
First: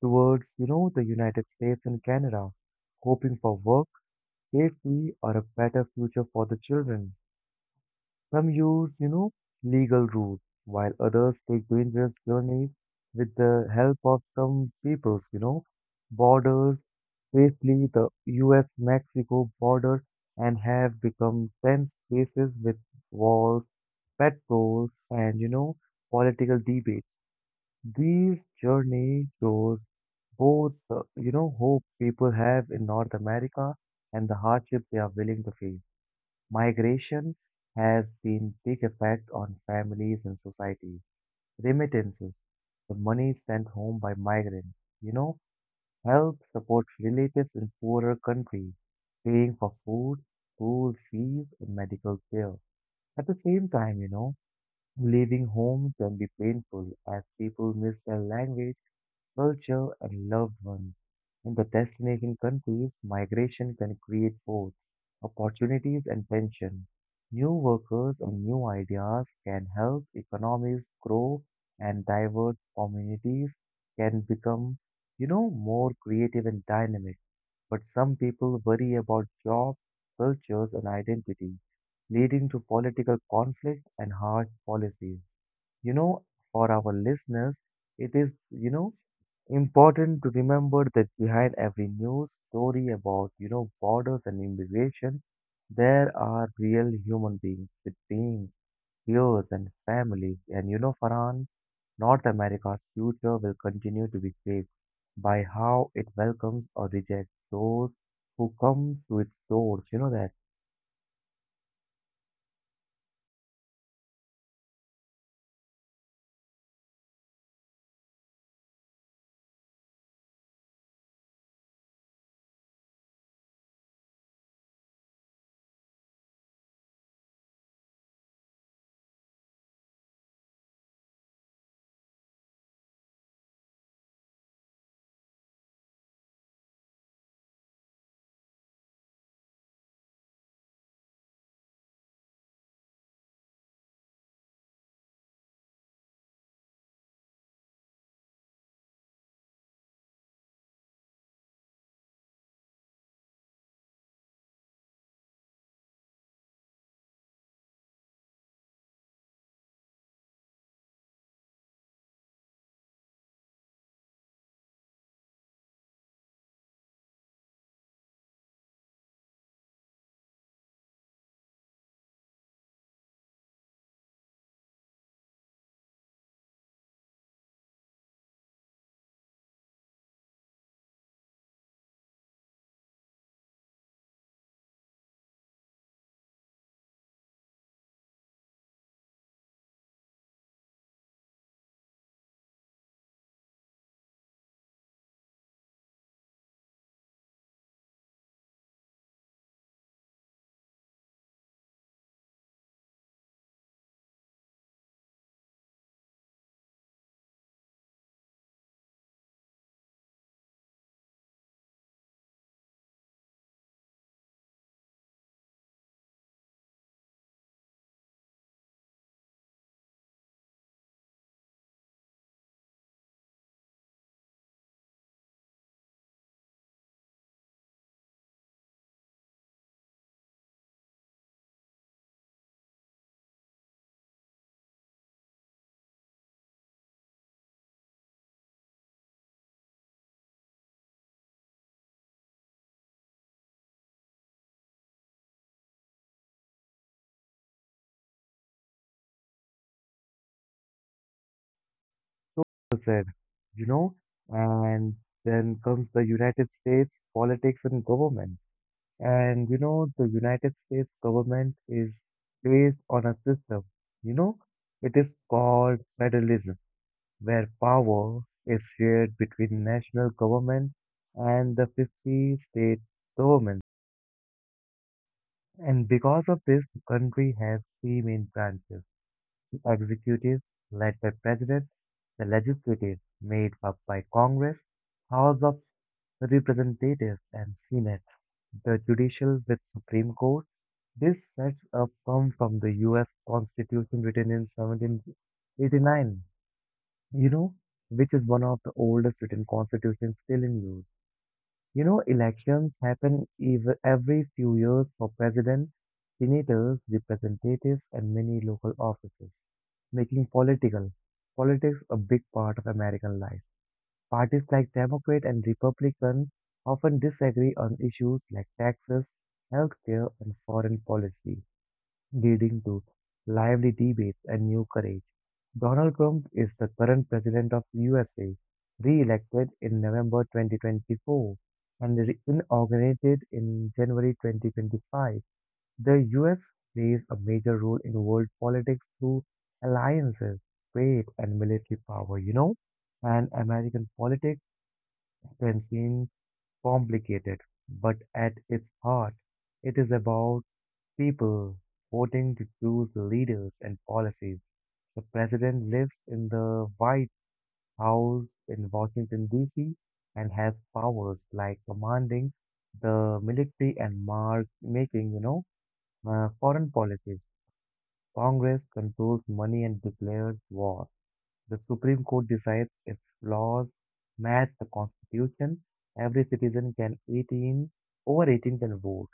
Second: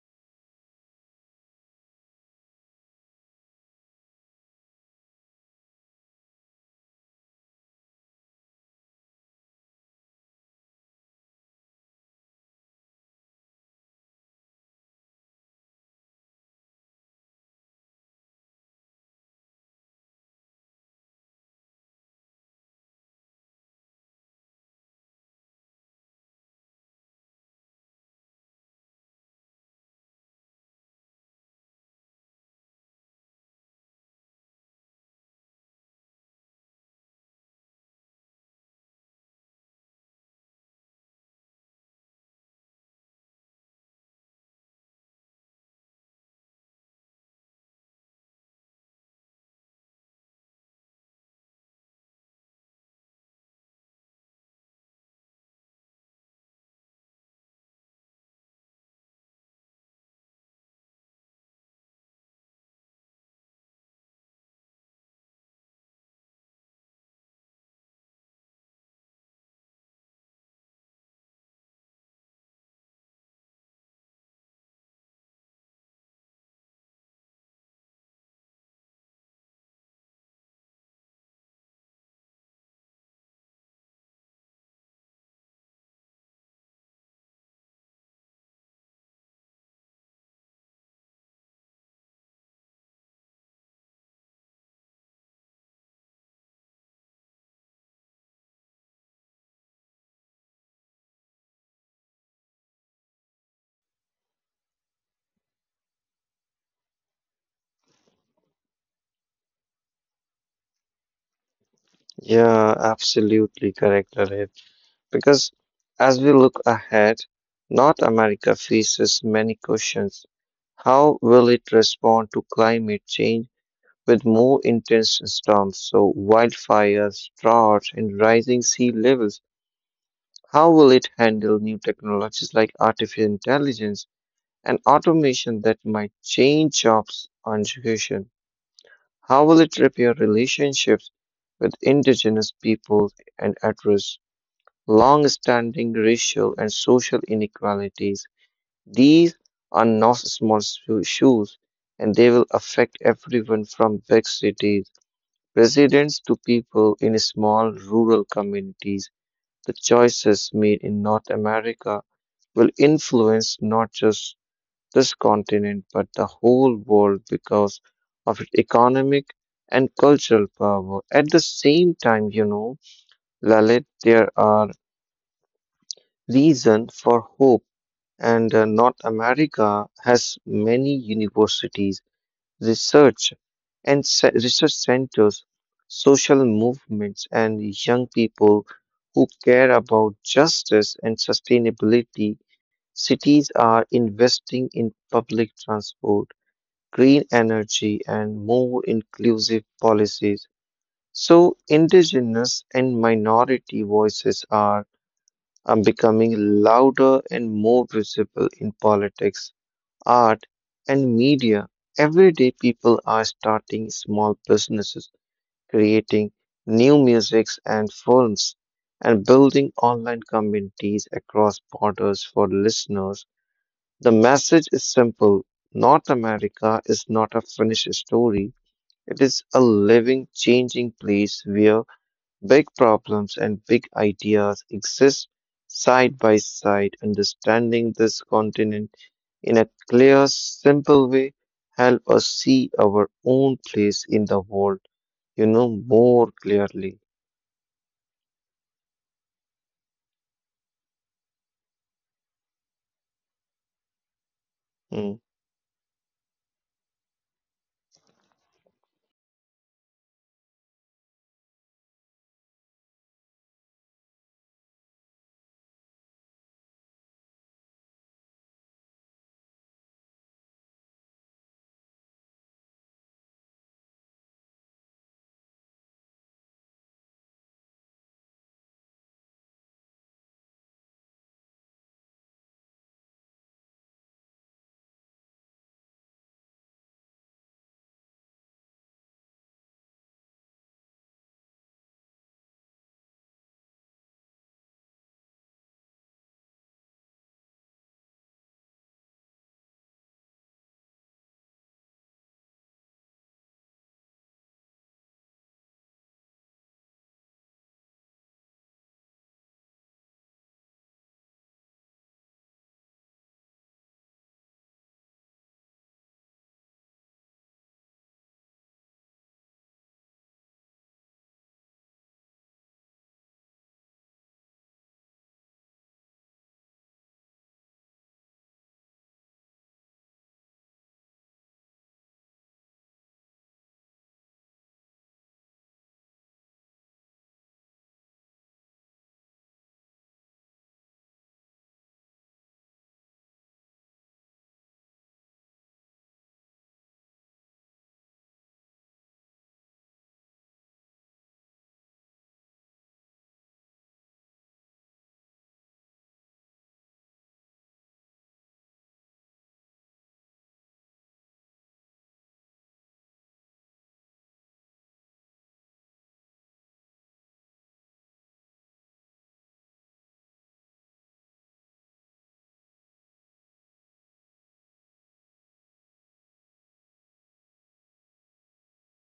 Speaker 1: towards, you know, the United States and Canada, hoping for work, safety, or a better future for the children. Some use, you know, legal routes, while others take dangerous journeys with the help of some peoples, you know, borders, especially the U S-Mexico border, and have become tense spaces with wars, patrols, and, you know, political debates. These journeys shows both, the, you know, hope people have in North America and the hardship they are willing to face. Migration has been big effect on families and society. Remittances, the money sent home by migrants, you know, help support relatives in poorer countries, paying for food, school fees, and medical care. At the same time, you know, leaving home can be painful as people miss their language culture, and loved ones. In the destination countries, migration can create both opportunities and tension. New workers and new ideas can help economies grow and diverse communities can become, you know, more creative and dynamic. But some people worry about jobs, cultures, and identity, leading to political conflict and harsh policies. You know, for our listeners, it is, you know, important to remember that behind every news story about you know borders and immigration there are real human beings with dreams fears and families and you know Farhan North America's future will continue to be shaped by how it welcomes or rejects those who come to its doors you know that.
Speaker 2: Yeah, absolutely correct, Lalit. Because as we look ahead, North America faces many questions. How will it respond to climate change with more intense storms, so wildfires, droughts, and rising sea levels? How will it handle new technologies like artificial intelligence and automation that might change jobs and education? How will it repair relationships with indigenous peoples and address long-standing racial and social inequalities. These are not small sho- issues, and they will affect everyone from big cities, residents to people in small rural communities. The choices made in North America will influence not just this continent but the whole world because of its economic and cultural power. At the same time, you know, Lalit, there are reasons for hope. And uh, North America has many universities, research and se- research centers, social movements, and young people who care about justice and sustainability. Cities are investing in public transport, green energy, and more inclusive policies. So, indigenous and minority voices are um, becoming louder and more visible in politics art, and media. Everyday people are starting small businesses, creating new musics and films, and building online communities across borders for listeners. The message is simple. North America is not a finished story. It is a living, changing place where big problems and big ideas exist side by side. Understanding this continent in a clear, simple way, help us see our own place in the world, you know, more clearly.
Speaker 1: So well said. you know and
Speaker 2: Mm.
Speaker 1: then comes the United States politics and government. And you know, the United States government is based on a system, you know, it is called federalism, where power is shared between national government and the fifty state governments. And because of this, the country has three main branches: the executive, led by president; the legislative, made up by Congress, House of representatives and senate; the judicial with Supreme Court. This sets up come from the U S Constitution written in seventeen eighty-nine, you know, which is one of the oldest written constitutions still in use. You know, elections happen ev- every few years for president, senators, representatives, and many local offices, making political politics a big part of American life. Parties like Democrat and Republican often disagree on issues like taxes, healthcare, and foreign policy, leading to lively debates and new courage. Donald Trump is the current president of U S A, re-elected in November twenty twenty-four and re- inaugurated in January twenty twenty-five. The U S plays a major role in world politics through alliances, trade, and military power, you know? And American politics can seem complicated, but at its heart, it is about people voting to choose leaders and policies. The president lives in the White House in Washington, D C, and has powers like commanding the military and mark making, you know, uh, foreign policies. Congress controls money and declares war. The Supreme Court decides if laws match the Constitution. Every citizen can eighteen over eighteen can vote,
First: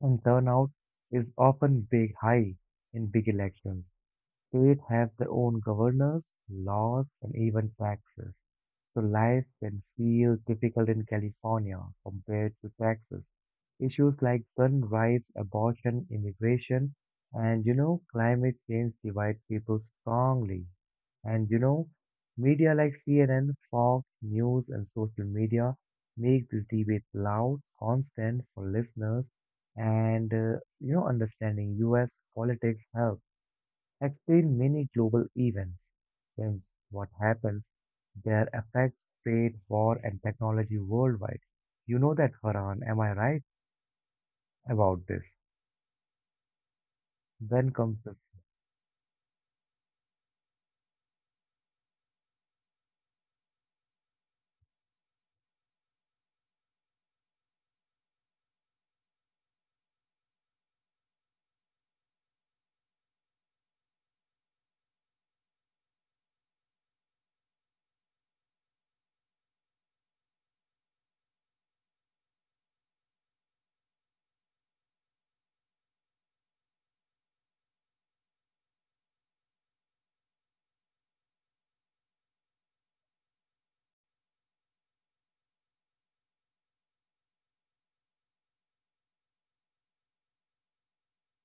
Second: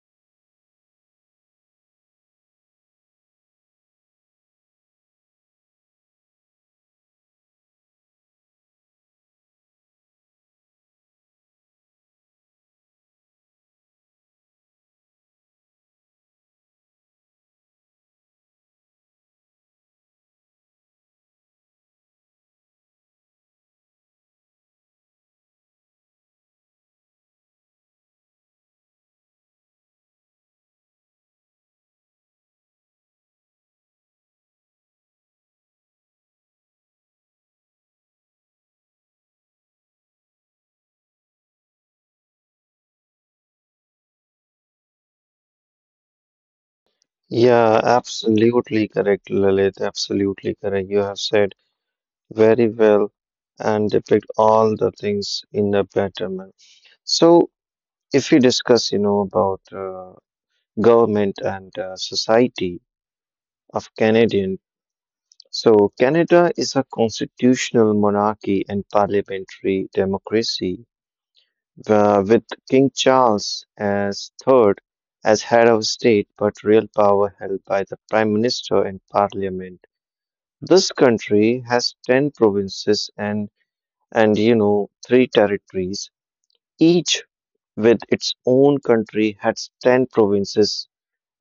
Speaker 1: and turnout is often big high in big elections. States have their own governors, laws, and even taxes. So life can feel difficult in California compared to Texas. Issues like gun rights, abortion, immigration, and you know, climate change divide people strongly. And you know, media like C N N, Fox News, and social media make this debate loud, constant for listeners, and uh, you know, understanding U S politics helps explain many global events, since what happens, their effects, trade, war, and technology worldwide. You know that, Farhan, am I right about this? Then
Speaker 2: Yeah,
Speaker 1: comes this.
Speaker 2: absolutely correct, Lalit. Absolutely correct. You have said very well and depict all the things in a better manner. So, if we discuss, you know, about uh, government and uh, society of Canadian, so Canada is a constitutional monarchy and parliamentary democracy uh, with King Charles as third as head of state, but real power held by the prime minister and parliament. This country has ten provinces and and you know three territories each with its own country has ten provinces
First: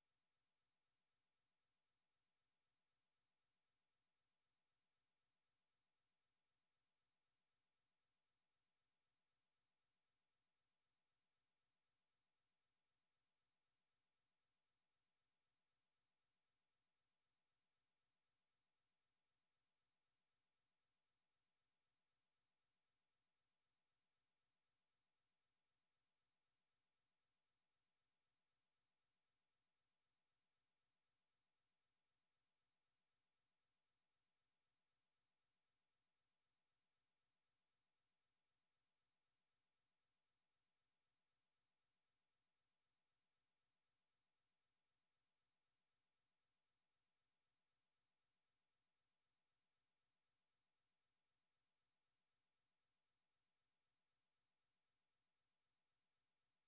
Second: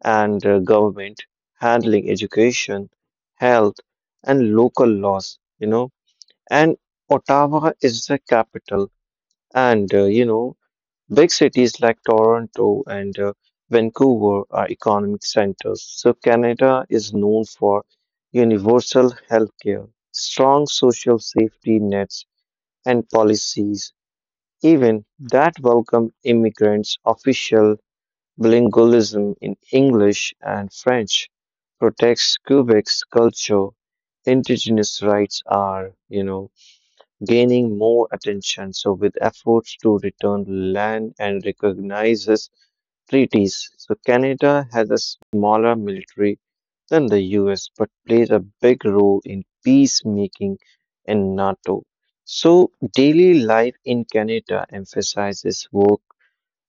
Speaker 2: and uh, government handling education health and local laws you know and ottawa is the capital and uh, you know big cities like Toronto and uh, Vancouver are economic centers, so Canada is known for universal healthcare, strong social safety nets, and policies even that welcome immigrants. Official bilingualism in English and French protects Quebec's culture. Indigenous rights are, you know, gaining more attention. So, with efforts to return land and recognizes treaties. So, Canada has a smaller military than the U S but plays a big role in peacemaking and NATO. So, daily life in Canada emphasizes work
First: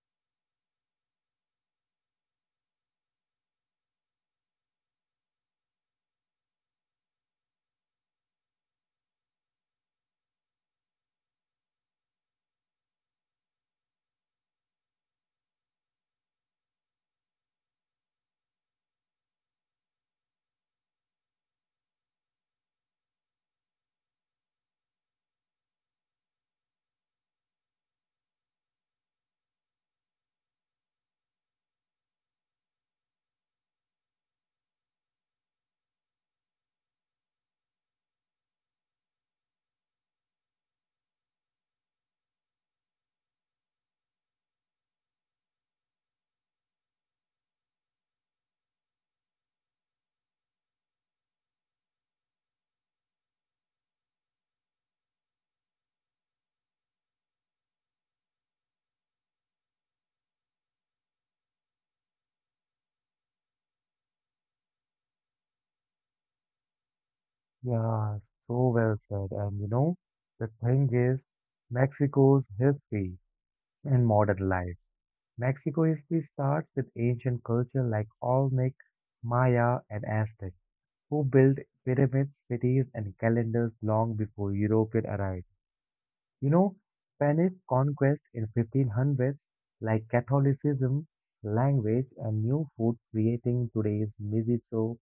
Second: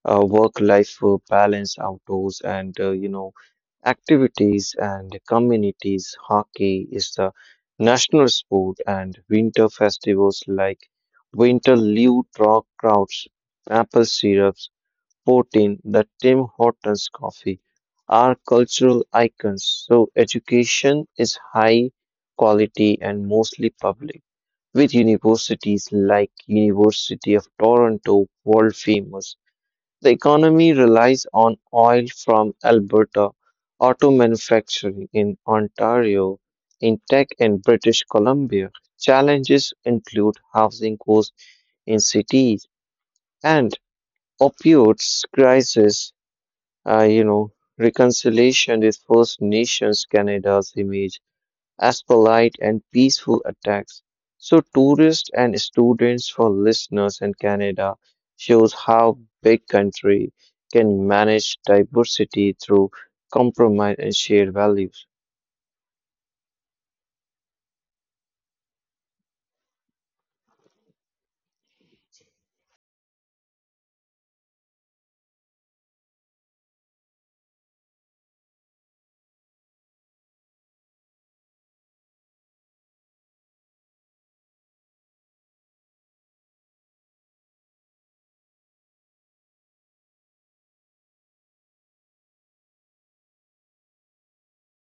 Speaker 2: uh, work-life uh, balance, outdoors, and uh, you know activities and communities. Hockey is the national sport, and winter festivals like Winter Liu Rock Crowds, Apple Syrups, fourteen, the Tim Hortons coffee are cultural icons. So education is high quality and mostly public, with universities like University of Toronto world famous the economy relies on oil from Alberta, auto manufacturing in Ontario, in tech in British Columbia. Challenges include housing costs in cities and opioids crisis. Uh, you know, Reconciliation with First Nations Canada's image as polite and peaceful attacks. So, tourists and students for listeners in Canada shows how big country can manage diversity through compromise and shared values.
Speaker 1: Yeah, so well said. And you know, the thing is, Mexico's history and modern life. Mexico history starts with ancient culture like Olmec, Maya, and Aztec, who built pyramids, cities, and calendars long before European arrived. You know, Spanish conquest in fifteen hundreds, like Catholicism, language, and new food creating today's miso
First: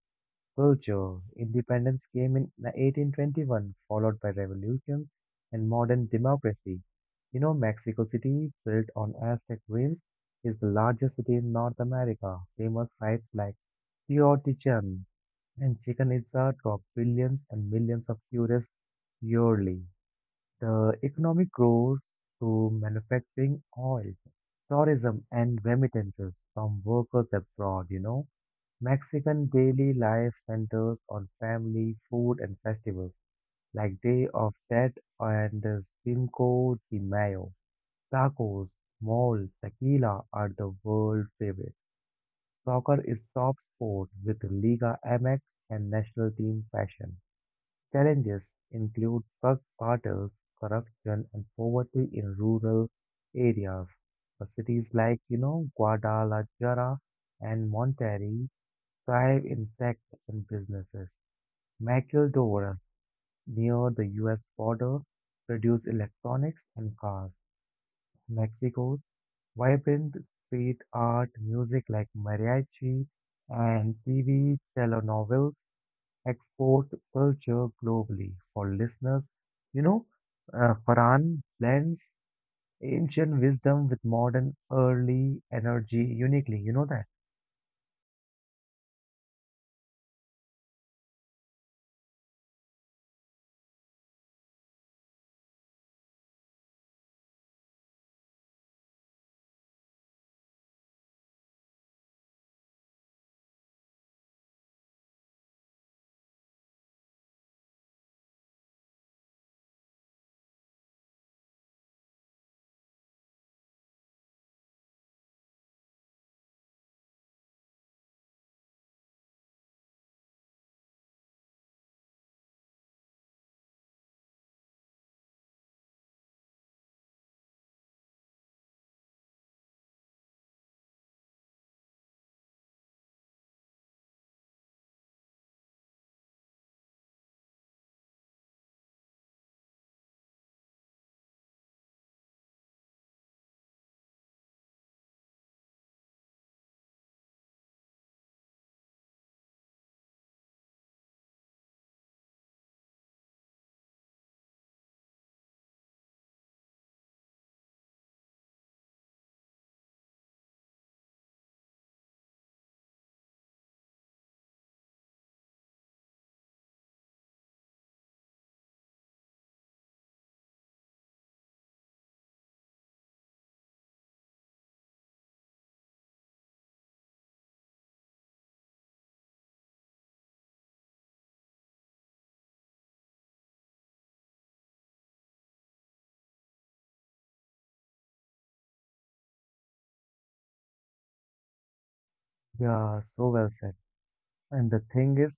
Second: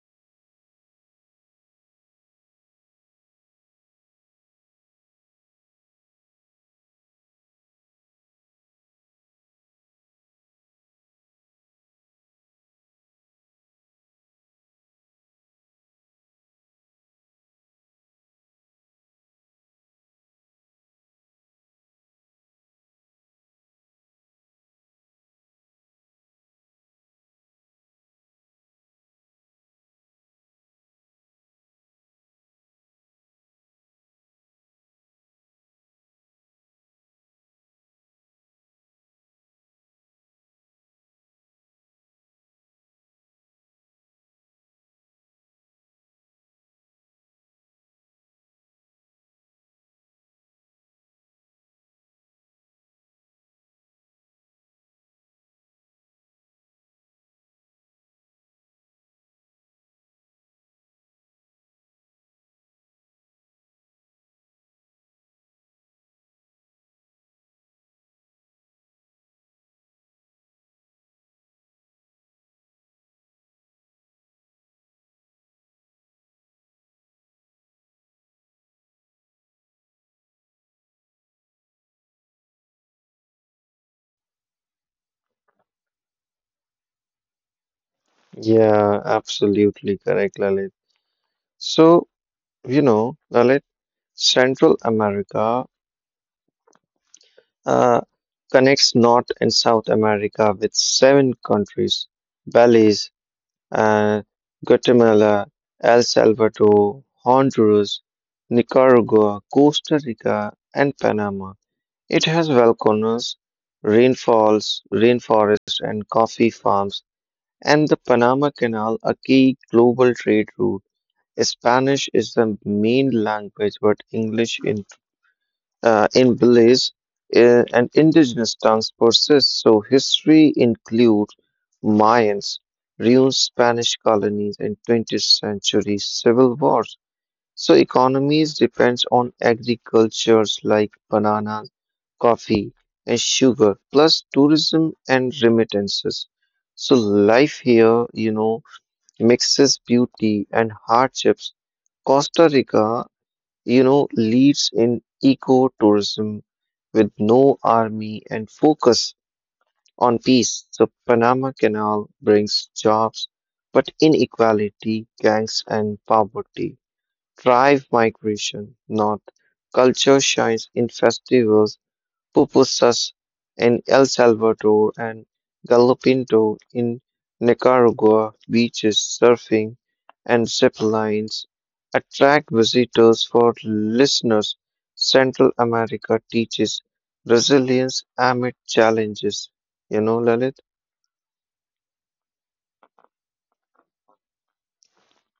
Speaker 1: culture. Independence came in eighteen twenty-one, followed by revolutions and modern democracy. You know, Mexico City, built on Aztec ruins, is the largest city in North America. Famous sites like Teotihuacan and Chichen Itza draw billions and millions of tourists yearly. The economic growth through manufacturing oil, tourism, and remittances from workers abroad, you know, Mexican daily life centers on family, food, and festivals like Day of Dead and uh, Cinco de Mayo. Tacos, mole, tequila are the world favorites. Soccer is top sport with Liga M X and national team fashion. Challenges include drug cartels, corruption, and poverty in rural areas. The cities like, you know, Guadalajara and Monterrey thrive in tech and businesses. Maquiladora, near the U S border, produce electronics and cars. Mexico's vibrant street art music like mariachi and T V telenovelas export culture globally. For listeners, you know, uh, Farhan blends ancient wisdom with modern early energy uniquely. You know that?
Speaker 2: Yeah, absolutely correct, Lalit. So, you know, Lalit, Central America uh, connects North and South America with seven countries Belize, and Guatemala, El Salvador, Honduras, Nicaragua, Costa Rica, and Panama. It has volcanoes, rainfalls, rainforests, and coffee farms, and the Panama Canal, a key global trade route. Spanish is the main language, but English in uh, in village uh, and indigenous tongues persist. So history includes Mayans, ruined Spanish colonies, and twentieth century civil wars. So economies depends on agricultures like bananas, coffee, and sugar, plus tourism and remittances. So life here, you know, mixes beauty and hardships. Costa Rica you know, leads in eco-tourism with no army and focus on peace. So Panama Canal brings jobs, but inequality, gangs and poverty drive migration, not culture shines in festivals pupusas in El Salvador and galopinto in Nicaragua. Beaches, surfing, and zip lines attract visitors for listeners. Central America teaches resilience amid challenges. You know, Lalit?
Speaker 1: Yeah, so well said. And the thing is,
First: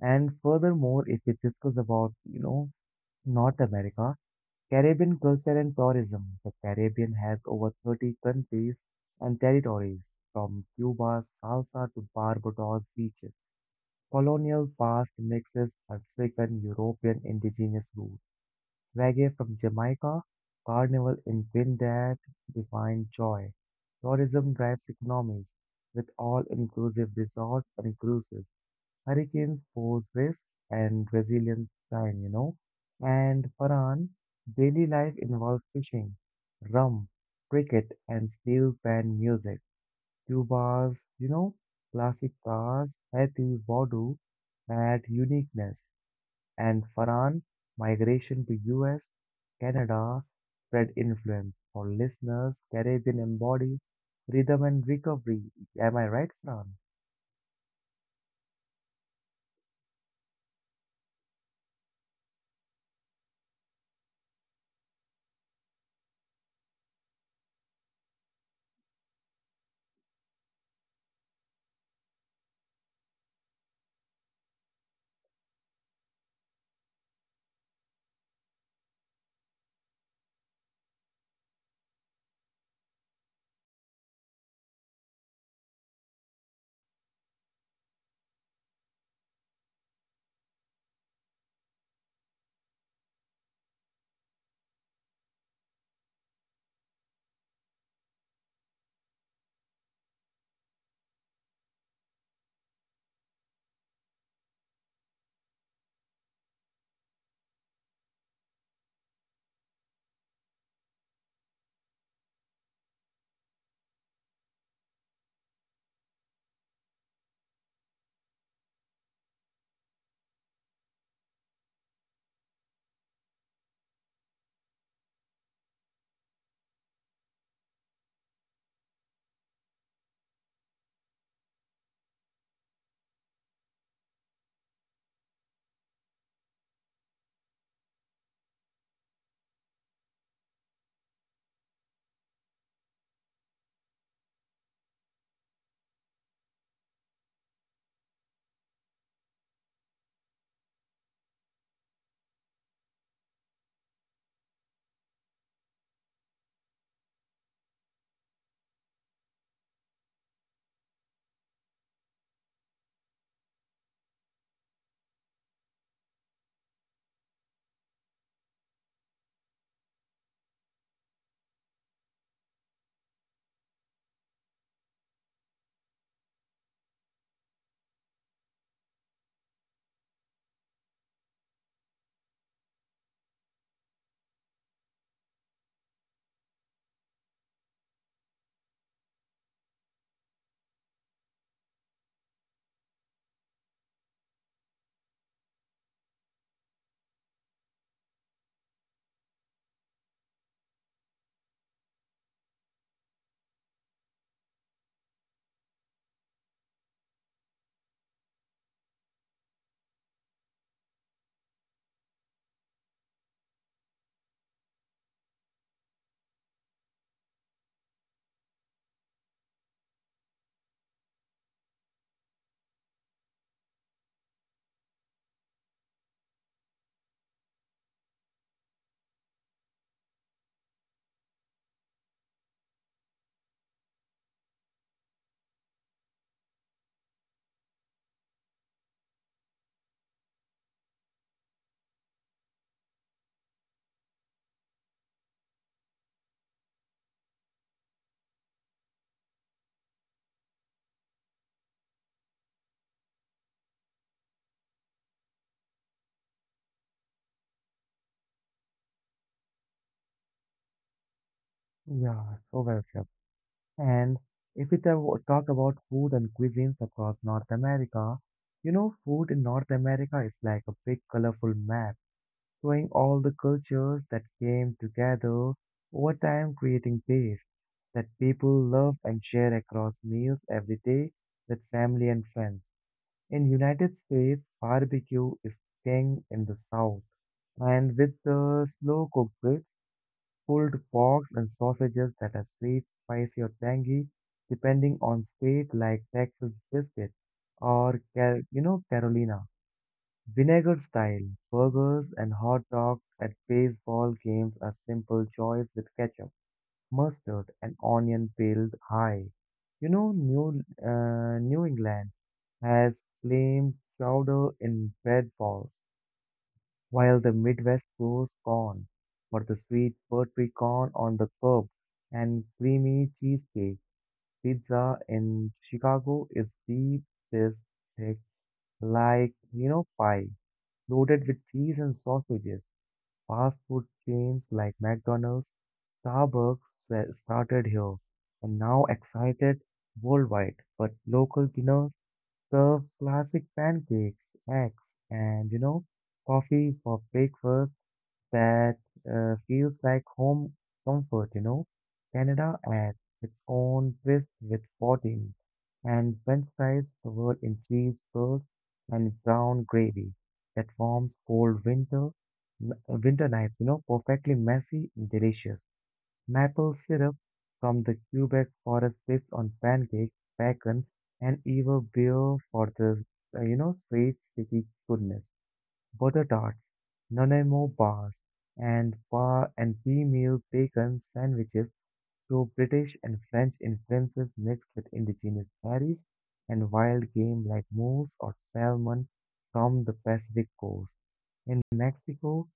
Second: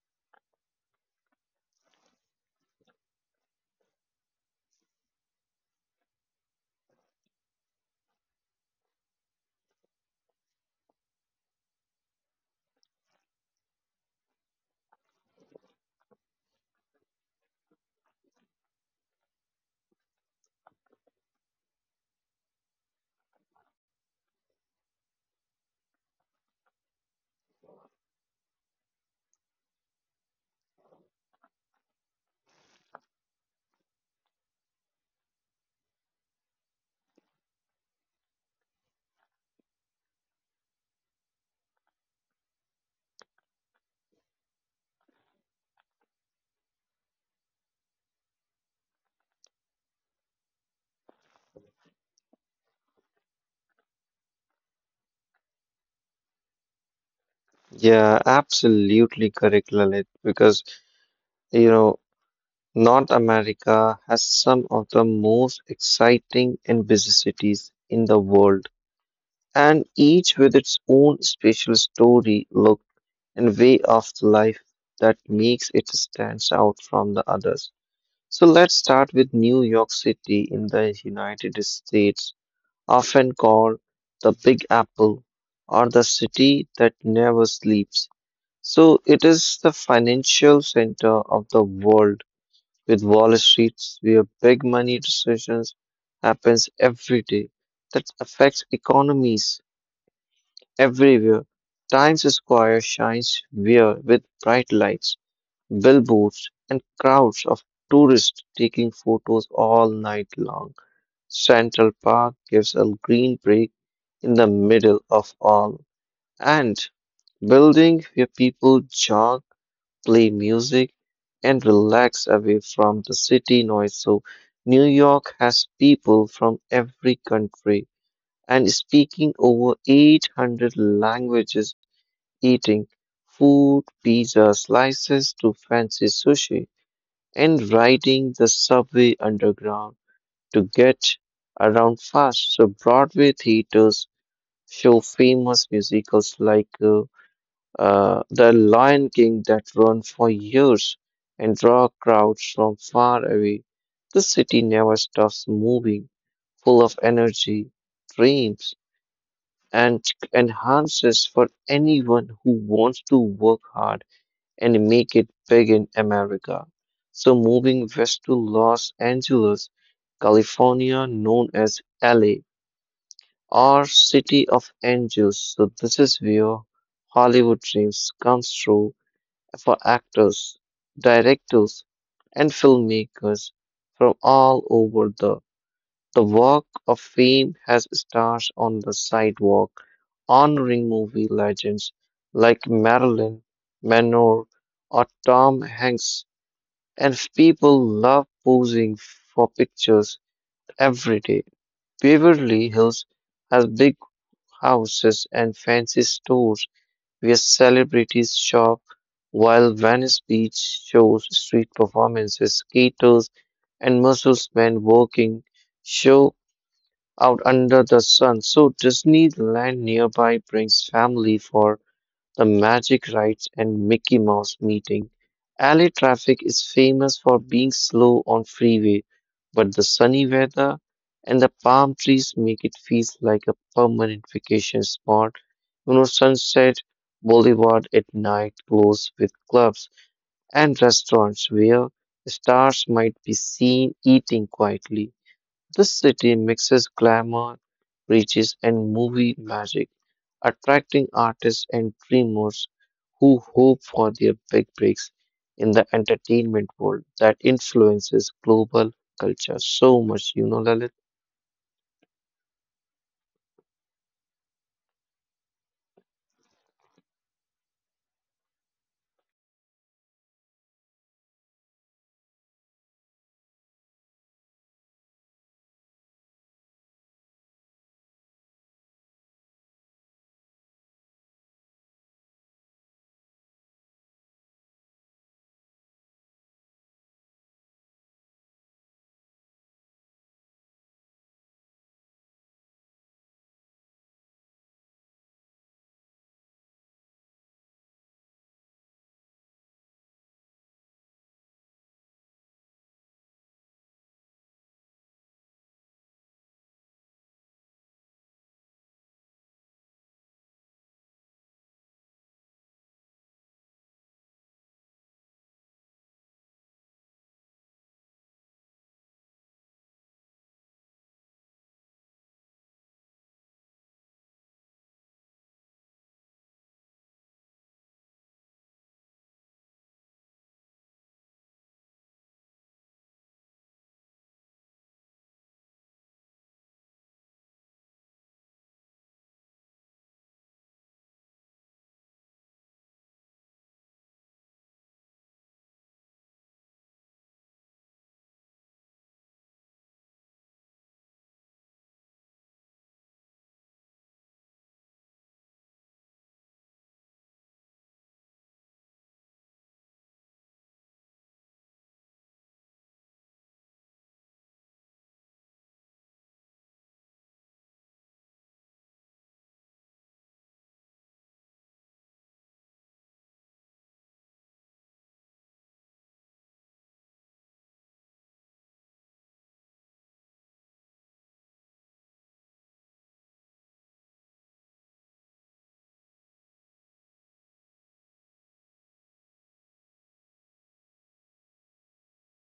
Speaker 1: and furthermore, if we discuss about, you know, North America, Caribbean culture and tourism. The Caribbean has over thirty countries and territories, from Cuba's salsa to Barbados beaches. Colonial past mixes African European indigenous roots, reggae from Jamaica, carnival in Trinidad define joy. Tourism drives economies with all-inclusive resorts and cruises. Hurricanes pose risk and resilience time, you know. And Farhan, daily life involves fishing, rum, cricket, and steel pan music. Cuba's, you know, classic cars, heavy voodoo, add uniqueness. And Farhan, migration to U S, Canada, spread influence. For listeners, Caribbean embodies rhythm and recovery. Am I right, Farhan?
Speaker 2: Yeah, absolutely correct, Lalit, because you know, North America has some of the most exciting and busy cities in the world. And each with its own special story, look, and way of life that makes it stands out from the others. So let's start with New York City in the United States, often called the Big Apple or the city that never sleeps. So it is the financial center of the world with Wall Street where big money decisions happens every day that affects economies everywhere. Times Square shines where with bright lights, billboards, and crowds of tourists taking photos all night long. Central Park gives a green break in the middle of all, and building where people jog, play music, and relax away from the city noise. So, New York has people from every country and speaking over eight hundred languages eating food, pizza slices to fancy sushi, and riding the subway underground to get around fast. So, Broadway theaters show famous musicals like uh, uh, The Lion King that run for years and draw crowds from far away. The city never stops moving, full of energy, dreams, and enhances for anyone who wants to work hard and make it big in America. So, moving west to Los Angeles, California, known as L A or City of Angels. So, this is where Hollywood dreams comes true for actors, directors, and filmmakers from all over the the Walk of Fame has stars on the sidewalk, honoring movie legends like Marilyn Monroe or Tom Hanks, and people love posing for pictures every day. Beverly Hills has big houses and fancy stores where celebrities shop, while Venice Beach shows street performances, skaters, and musclemen working show out under the sun. So Disneyland nearby brings family for the magic rides and Mickey Mouse meeting. L A traffic is famous for being slow on freeway, but the sunny weather and the palm trees make it feel like a permanent vacation spot. You know, Sunset Boulevard at night glows with clubs and restaurants where stars might be seen eating quietly. This city mixes glamour, riches, and movie magic, attracting artists and dreamers who hope for their big breaks in the entertainment world that influences global culture so much, you know, Lalit?
Speaker 1: Yeah, so well said. And if we ta- talk about food and cuisines across North America, you know, food in North America is like a big colorful map showing all the cultures that came together over time, creating tastes that people love and share across meals every day with family and friends. In United States, barbecue is king in the South, and with the slow-cooked ribs, pulled porks and sausages that are sweet, spicy, or tangy, depending on state like Texas brisket or Car- you know Carolina. Vinegar-style burgers and hot dogs at baseball games are simple choice with ketchup, mustard, and onion piled high. You know, New uh, New England has claimed chowder in bread balls, while the Midwest grows corn for the sweet buttery corn on the curb and creamy cheesecake. Pizza in Chicago is deep dish like, you know, pie, loaded with cheese and sausages. Fast food chains like McDonald's, Starbucks sa- started here and now excited worldwide. But local dinners serve classic pancakes, eggs, and you know, coffee for breakfast that uh, feels like home comfort, you know. Canada adds its own twist with poutine and french fries covered in cheese curds and brown gravy that forms cold winter winter nights, you know, perfectly messy and delicious. Maple syrup from the Quebec forest sits on pancakes, bacon, and even beer for the, uh, you know, sweet, sticky goodness butter tarts, Nanaimo bars, and par and female bacon sandwiches through British and French influences mixed with indigenous berries and wild game like moose or salmon from the Pacific coast. In Mexico,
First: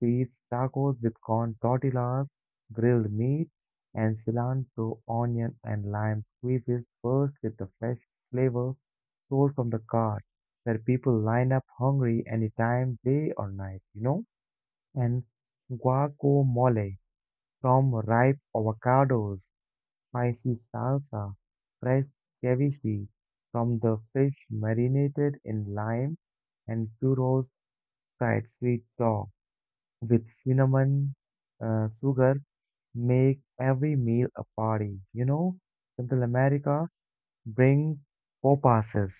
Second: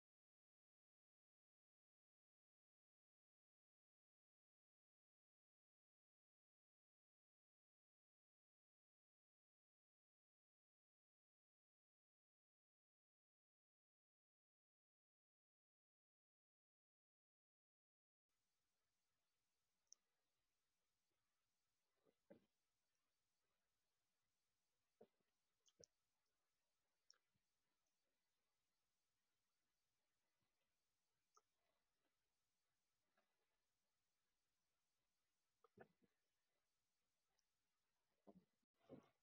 Speaker 1: Feast tacos with corn tortillas, grilled meat, and cilantro, onion, and lime squeezes burst with the fresh flavor sold from the cart, where people line up hungry anytime, day or night, you know? And guacamole from ripe avocados, spicy salsa, fresh ceviche from the fish marinated in lime, and churros fried sweet sauce with cinnamon, uh, sugar, make every meal a party. You know, Central America brings popasas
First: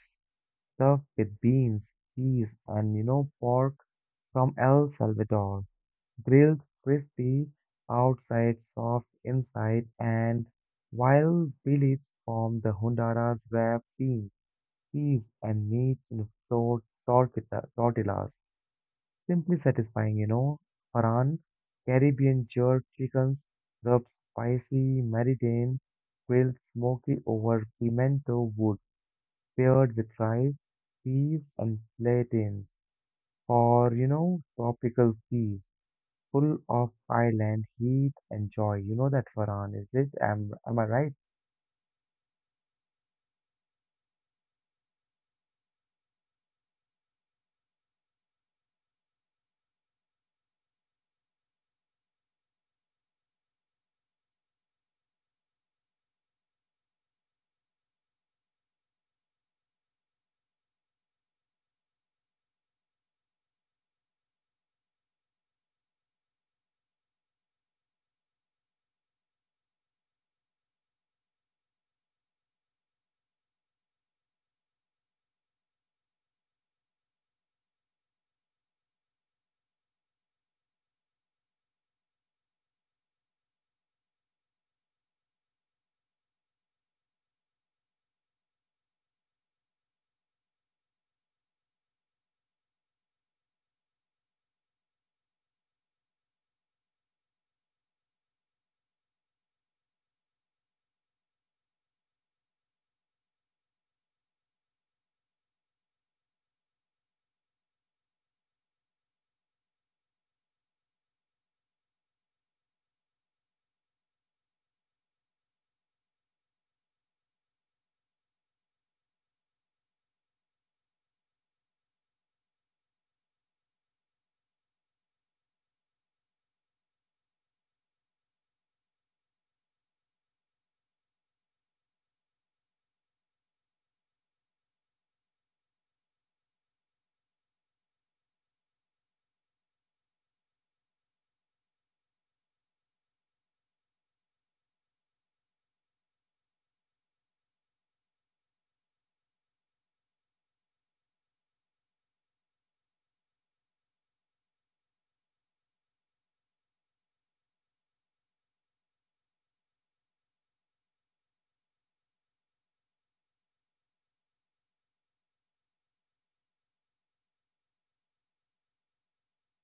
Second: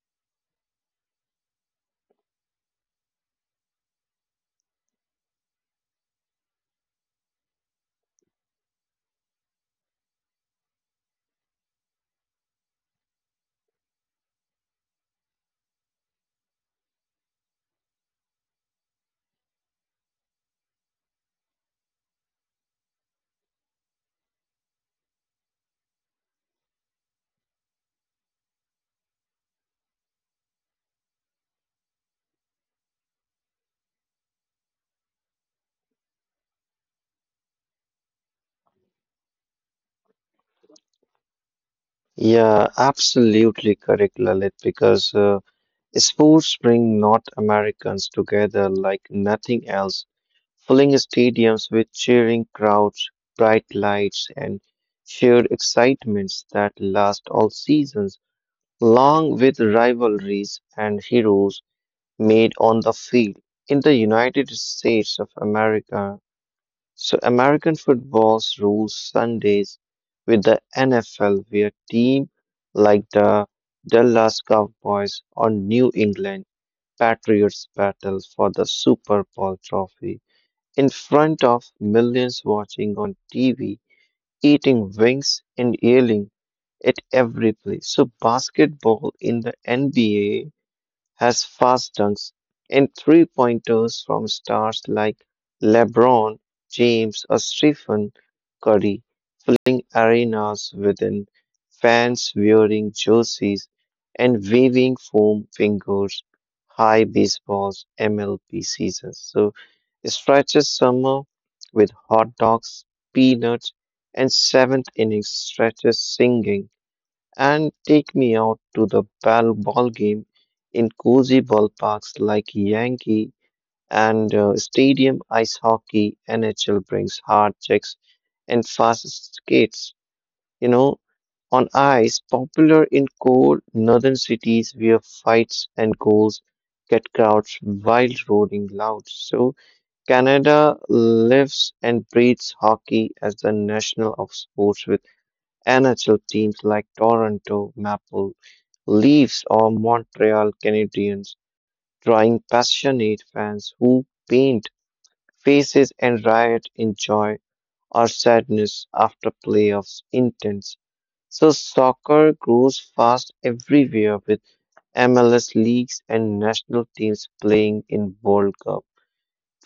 Speaker 1: stuffed with beans, cheese, and you know, pork from El Salvador, grilled crispy outside, soft inside, and while billets from the Honduras wrap beans, cheese, and meat in flour tortita- tortillas. Simply satisfying, you know. Paran, Caribbean jerk chickens, rubbed spicy maridane, grilled smoky over pimento wood, paired with rice, peas, and plantains. For, you know, tropical seas, full of island heat and joy. You know that, Farhan, is it? Am, am I right?
Speaker 2: Yeah, absolutely correct, Lalit, because uh, sports bring North Americans together like nothing else. Filling stadiums with cheering crowds, bright lights, and shared excitements that last all seasons, along with rivalries and heroes made on the field. In the United States of America, so American football's rules Sundays with the N F L, where teams like the Dallas Cowboys or New England Patriots battle for the Super Bowl trophy in front of millions watching on T V, eating wings and yelling at every play. So basketball in the N B A has fast dunks and three pointers from stars like LeBron James or Stephen Curry arenas within fans wearing jerseys and waving foam fingers. High baseball's M L B season. So it stretches summer with hot dogs, peanuts, and seventh inning stretches singing and take me out to the ball ball game in cozy ballparks like Yankee and uh, stadium ice hockey. N H L brings hard checks and fast skates you know, on ice, popular in cold northern cities where fights and goals get crowds wild roaring loud. So Canada lives and breathes hockey as the national of sports with N H L teams like Toronto Maple Leafs or Montreal Canadiens, drawing passionate fans who paint faces and riot in joy or sadness after playoffs intense so soccer grows fast everywhere with M L S leagues and national teams playing in World Cup.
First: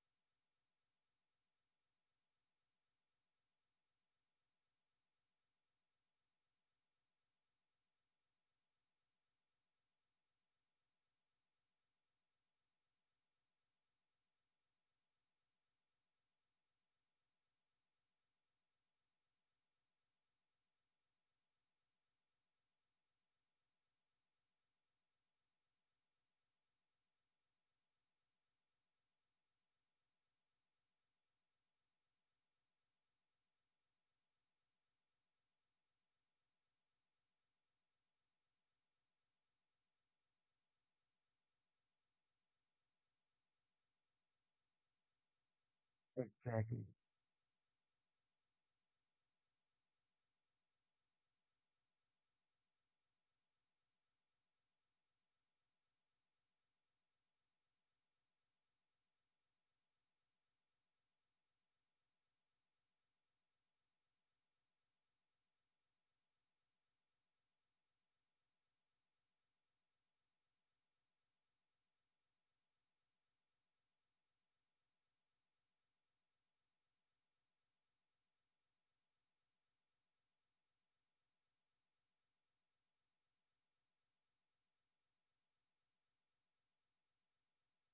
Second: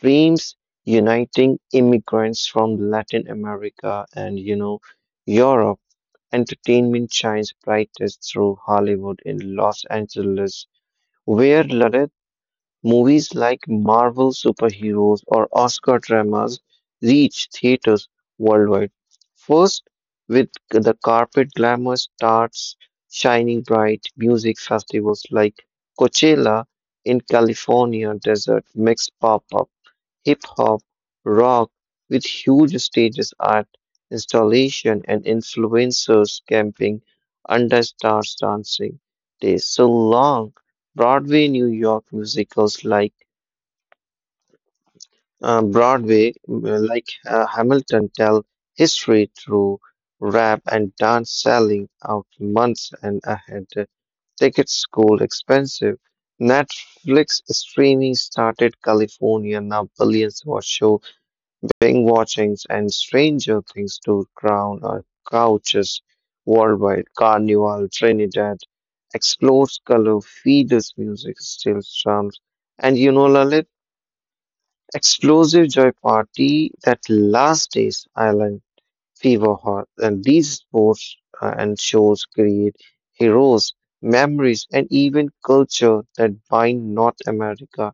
Speaker 2: Dreams uniting immigrants from Latin America and you know Europe. Entertainment shines brightest through Hollywood in Los Angeles, where Lalit Movies like Marvel superheroes or Oscar dramas reach theaters worldwide. First, with the carpet glamour starts shining bright, music festivals like Coachella in California desert mix pop up hip hop, rock, with huge stages, art installation, and influencers camping under stars dancing days. So long, Broadway New York musicals like uh, Broadway,
Speaker 1: Exactly.
Speaker 2: mm, like uh, Hamilton, tell history through rap and dance, selling out months and ahead. Tickets gold expensive. Netflix streaming started California, now billions watch shows Binge watchings and Stranger Things to crown our couches worldwide. Carnival Trinidad explodes color, feeders music still strums, and you know Lalit, explosive joy party that last days island fever heart. And these sports uh, and shows create heroes, memories, and even culture that bind North America.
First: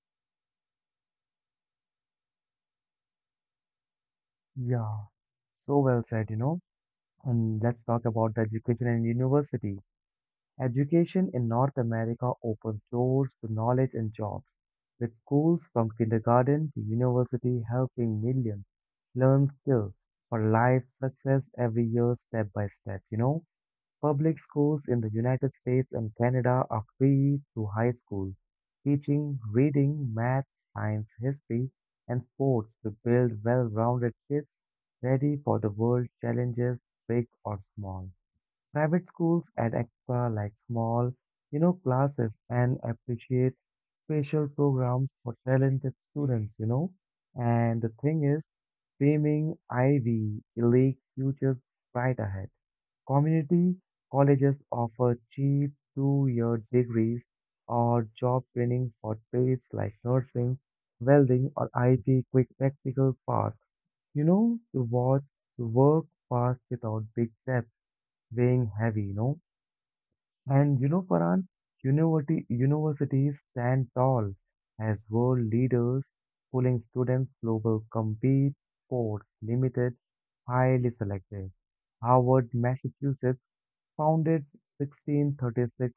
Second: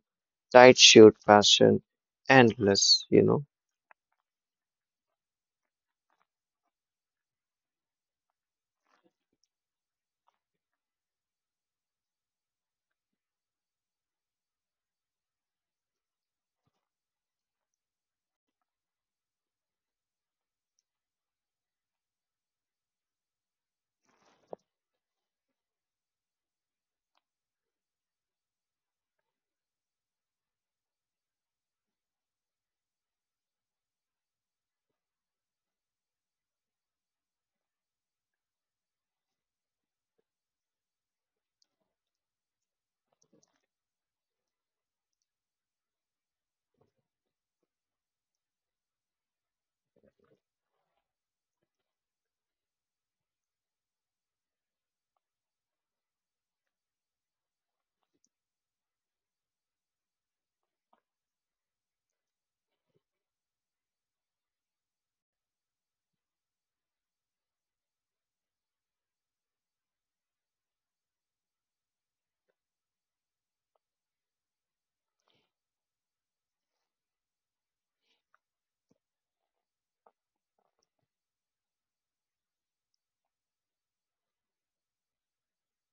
Speaker 2: Tight shirt fashion, endless, you know.
Speaker 1: Yeah, so well said, you know. And let's talk about the education and universities. Education in North America opens doors to knowledge and jobs, with schools from kindergarten to university helping millions learn skills for life success every year step by step, you know. Public schools in the United States and Canada are free through high school, teaching reading, math, science, history, and sports to build well-rounded kids ready for the world challenges, big or small. Private schools add extra, like small, you know, classes and appreciate special programs for talented students, you know. And the thing is, framing Ivy League futures bright ahead. Community colleges offer cheap two-year degrees or job training for trades like nursing, welding, or I T quick practical paths. You know, to watch the work pass without big steps weighing heavy, you know. And you know, Farhan, university, universities stand tall as world leaders, pulling students global compete, sports limited, highly selective. Harvard, Massachusetts, founded sixteen thirty-six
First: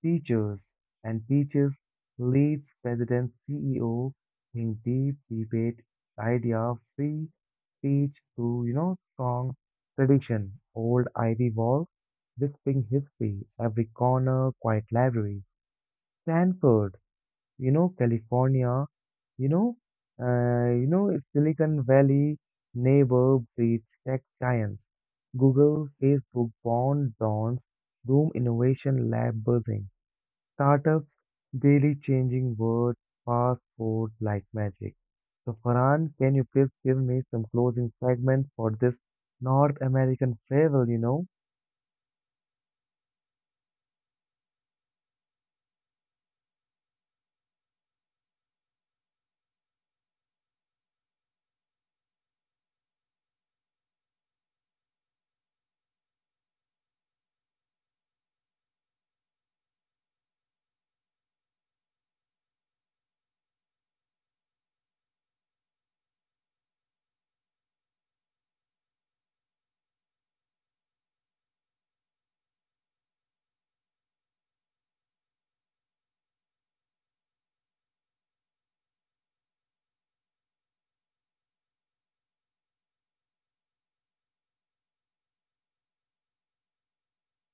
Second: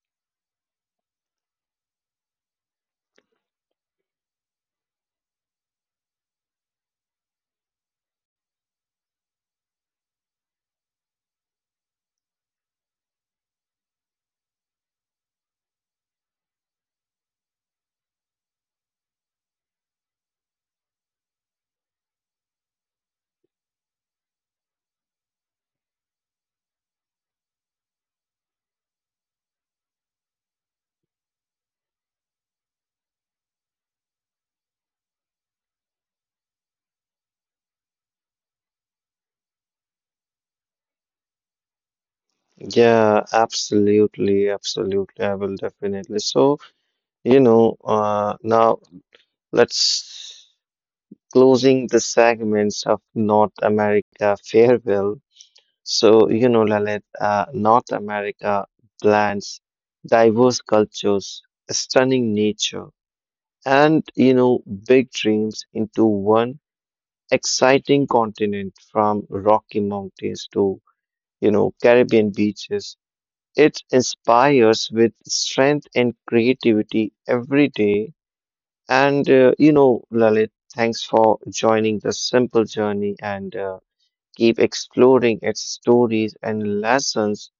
Speaker 1: teachers, and teachers leads President C E O in deep debate idea of free speech to you know strong tradition. Old Ivy Wall, whispering history, every corner, quiet library. Stanford, you know California, you know, uh, you know Silicon Valley neighbor breeds tech giants. Google, Facebook, Bond, Dons, Doom Innovation Lab buzzing. Startups daily changing words fast forward like magic. So Farhan, can you please give me some closing segment for this North American travel, you know?
Speaker 2: Yeah, absolutely, absolutely. I will definitely. So, you know, uh, now let's closing the segments of North America farewell. So, you know, Lalit, uh, North America blends diverse cultures, stunning nature, and, you know, big dreams into one exciting continent from Rocky Mountains to, you know, Caribbean beaches. It inspires with strength and creativity every day. And uh, you know, Lalit, thanks for joining the simple journey and uh, keep exploring its stories and lessons.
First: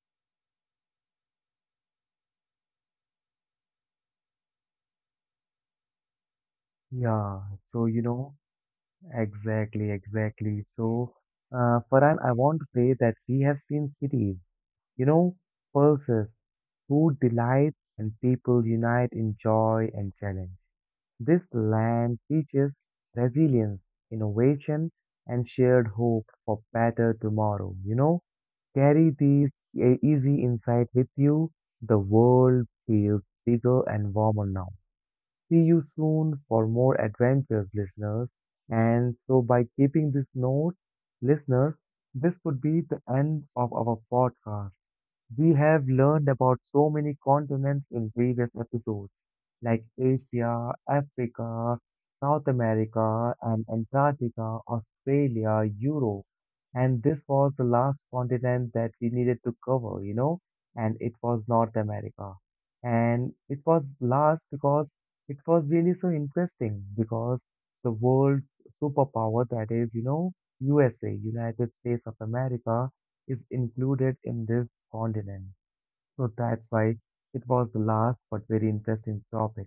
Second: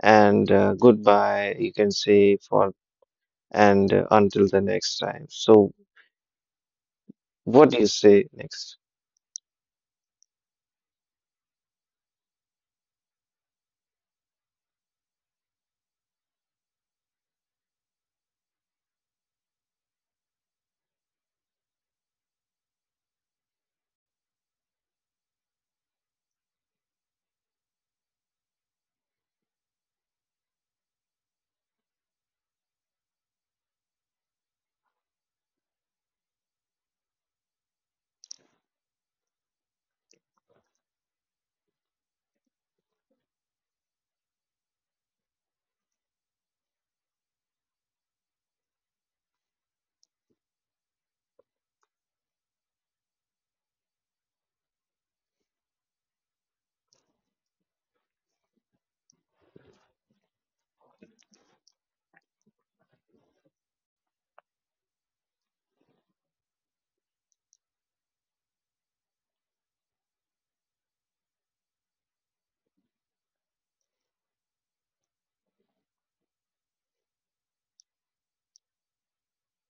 Speaker 2: And uh, goodbye, you can say for and uh, until the next time. So,
Speaker 1: Yeah,
Speaker 2: what do
Speaker 1: so
Speaker 2: you
Speaker 1: you
Speaker 2: say
Speaker 1: know,
Speaker 2: next?
Speaker 1: exactly, exactly. So, uh, Farhan, I want to say that we have seen cities, you know, pulses, food delights, and people unite in joy and challenge. This land teaches resilience, innovation, and shared hope for better tomorrow. You know, carry these e- easy insight with you. The world feels bigger and warmer now. See you soon for more adventures, listeners. And so, by keeping this note, listeners, this would be the end of our podcast. We have learned about so many continents in previous episodes, like Asia, Africa, South America, and Antarctica, Australia, Europe. And this was the last continent that we needed to cover, you know, and it was North America. And it was last because it was really so interesting because the world superpower that is, you know, U S A, United States of America, is included in this continent. So that's why it was the last but very interesting topic.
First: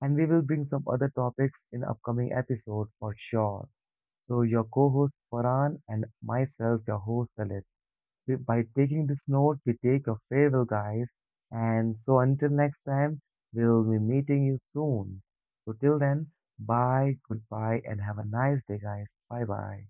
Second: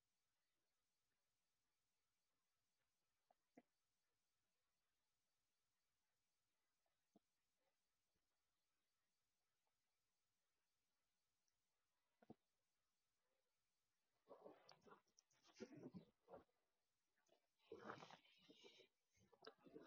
Speaker 1: And we will bring some other topics in upcoming episode for sure. So your co-host Farhan and myself, your host Lalit. We- By taking this note, we take your farewell, guys. And so until next time, we'll be meeting you soon. So till then, bye, goodbye, and have a nice day, guys. Bye bye.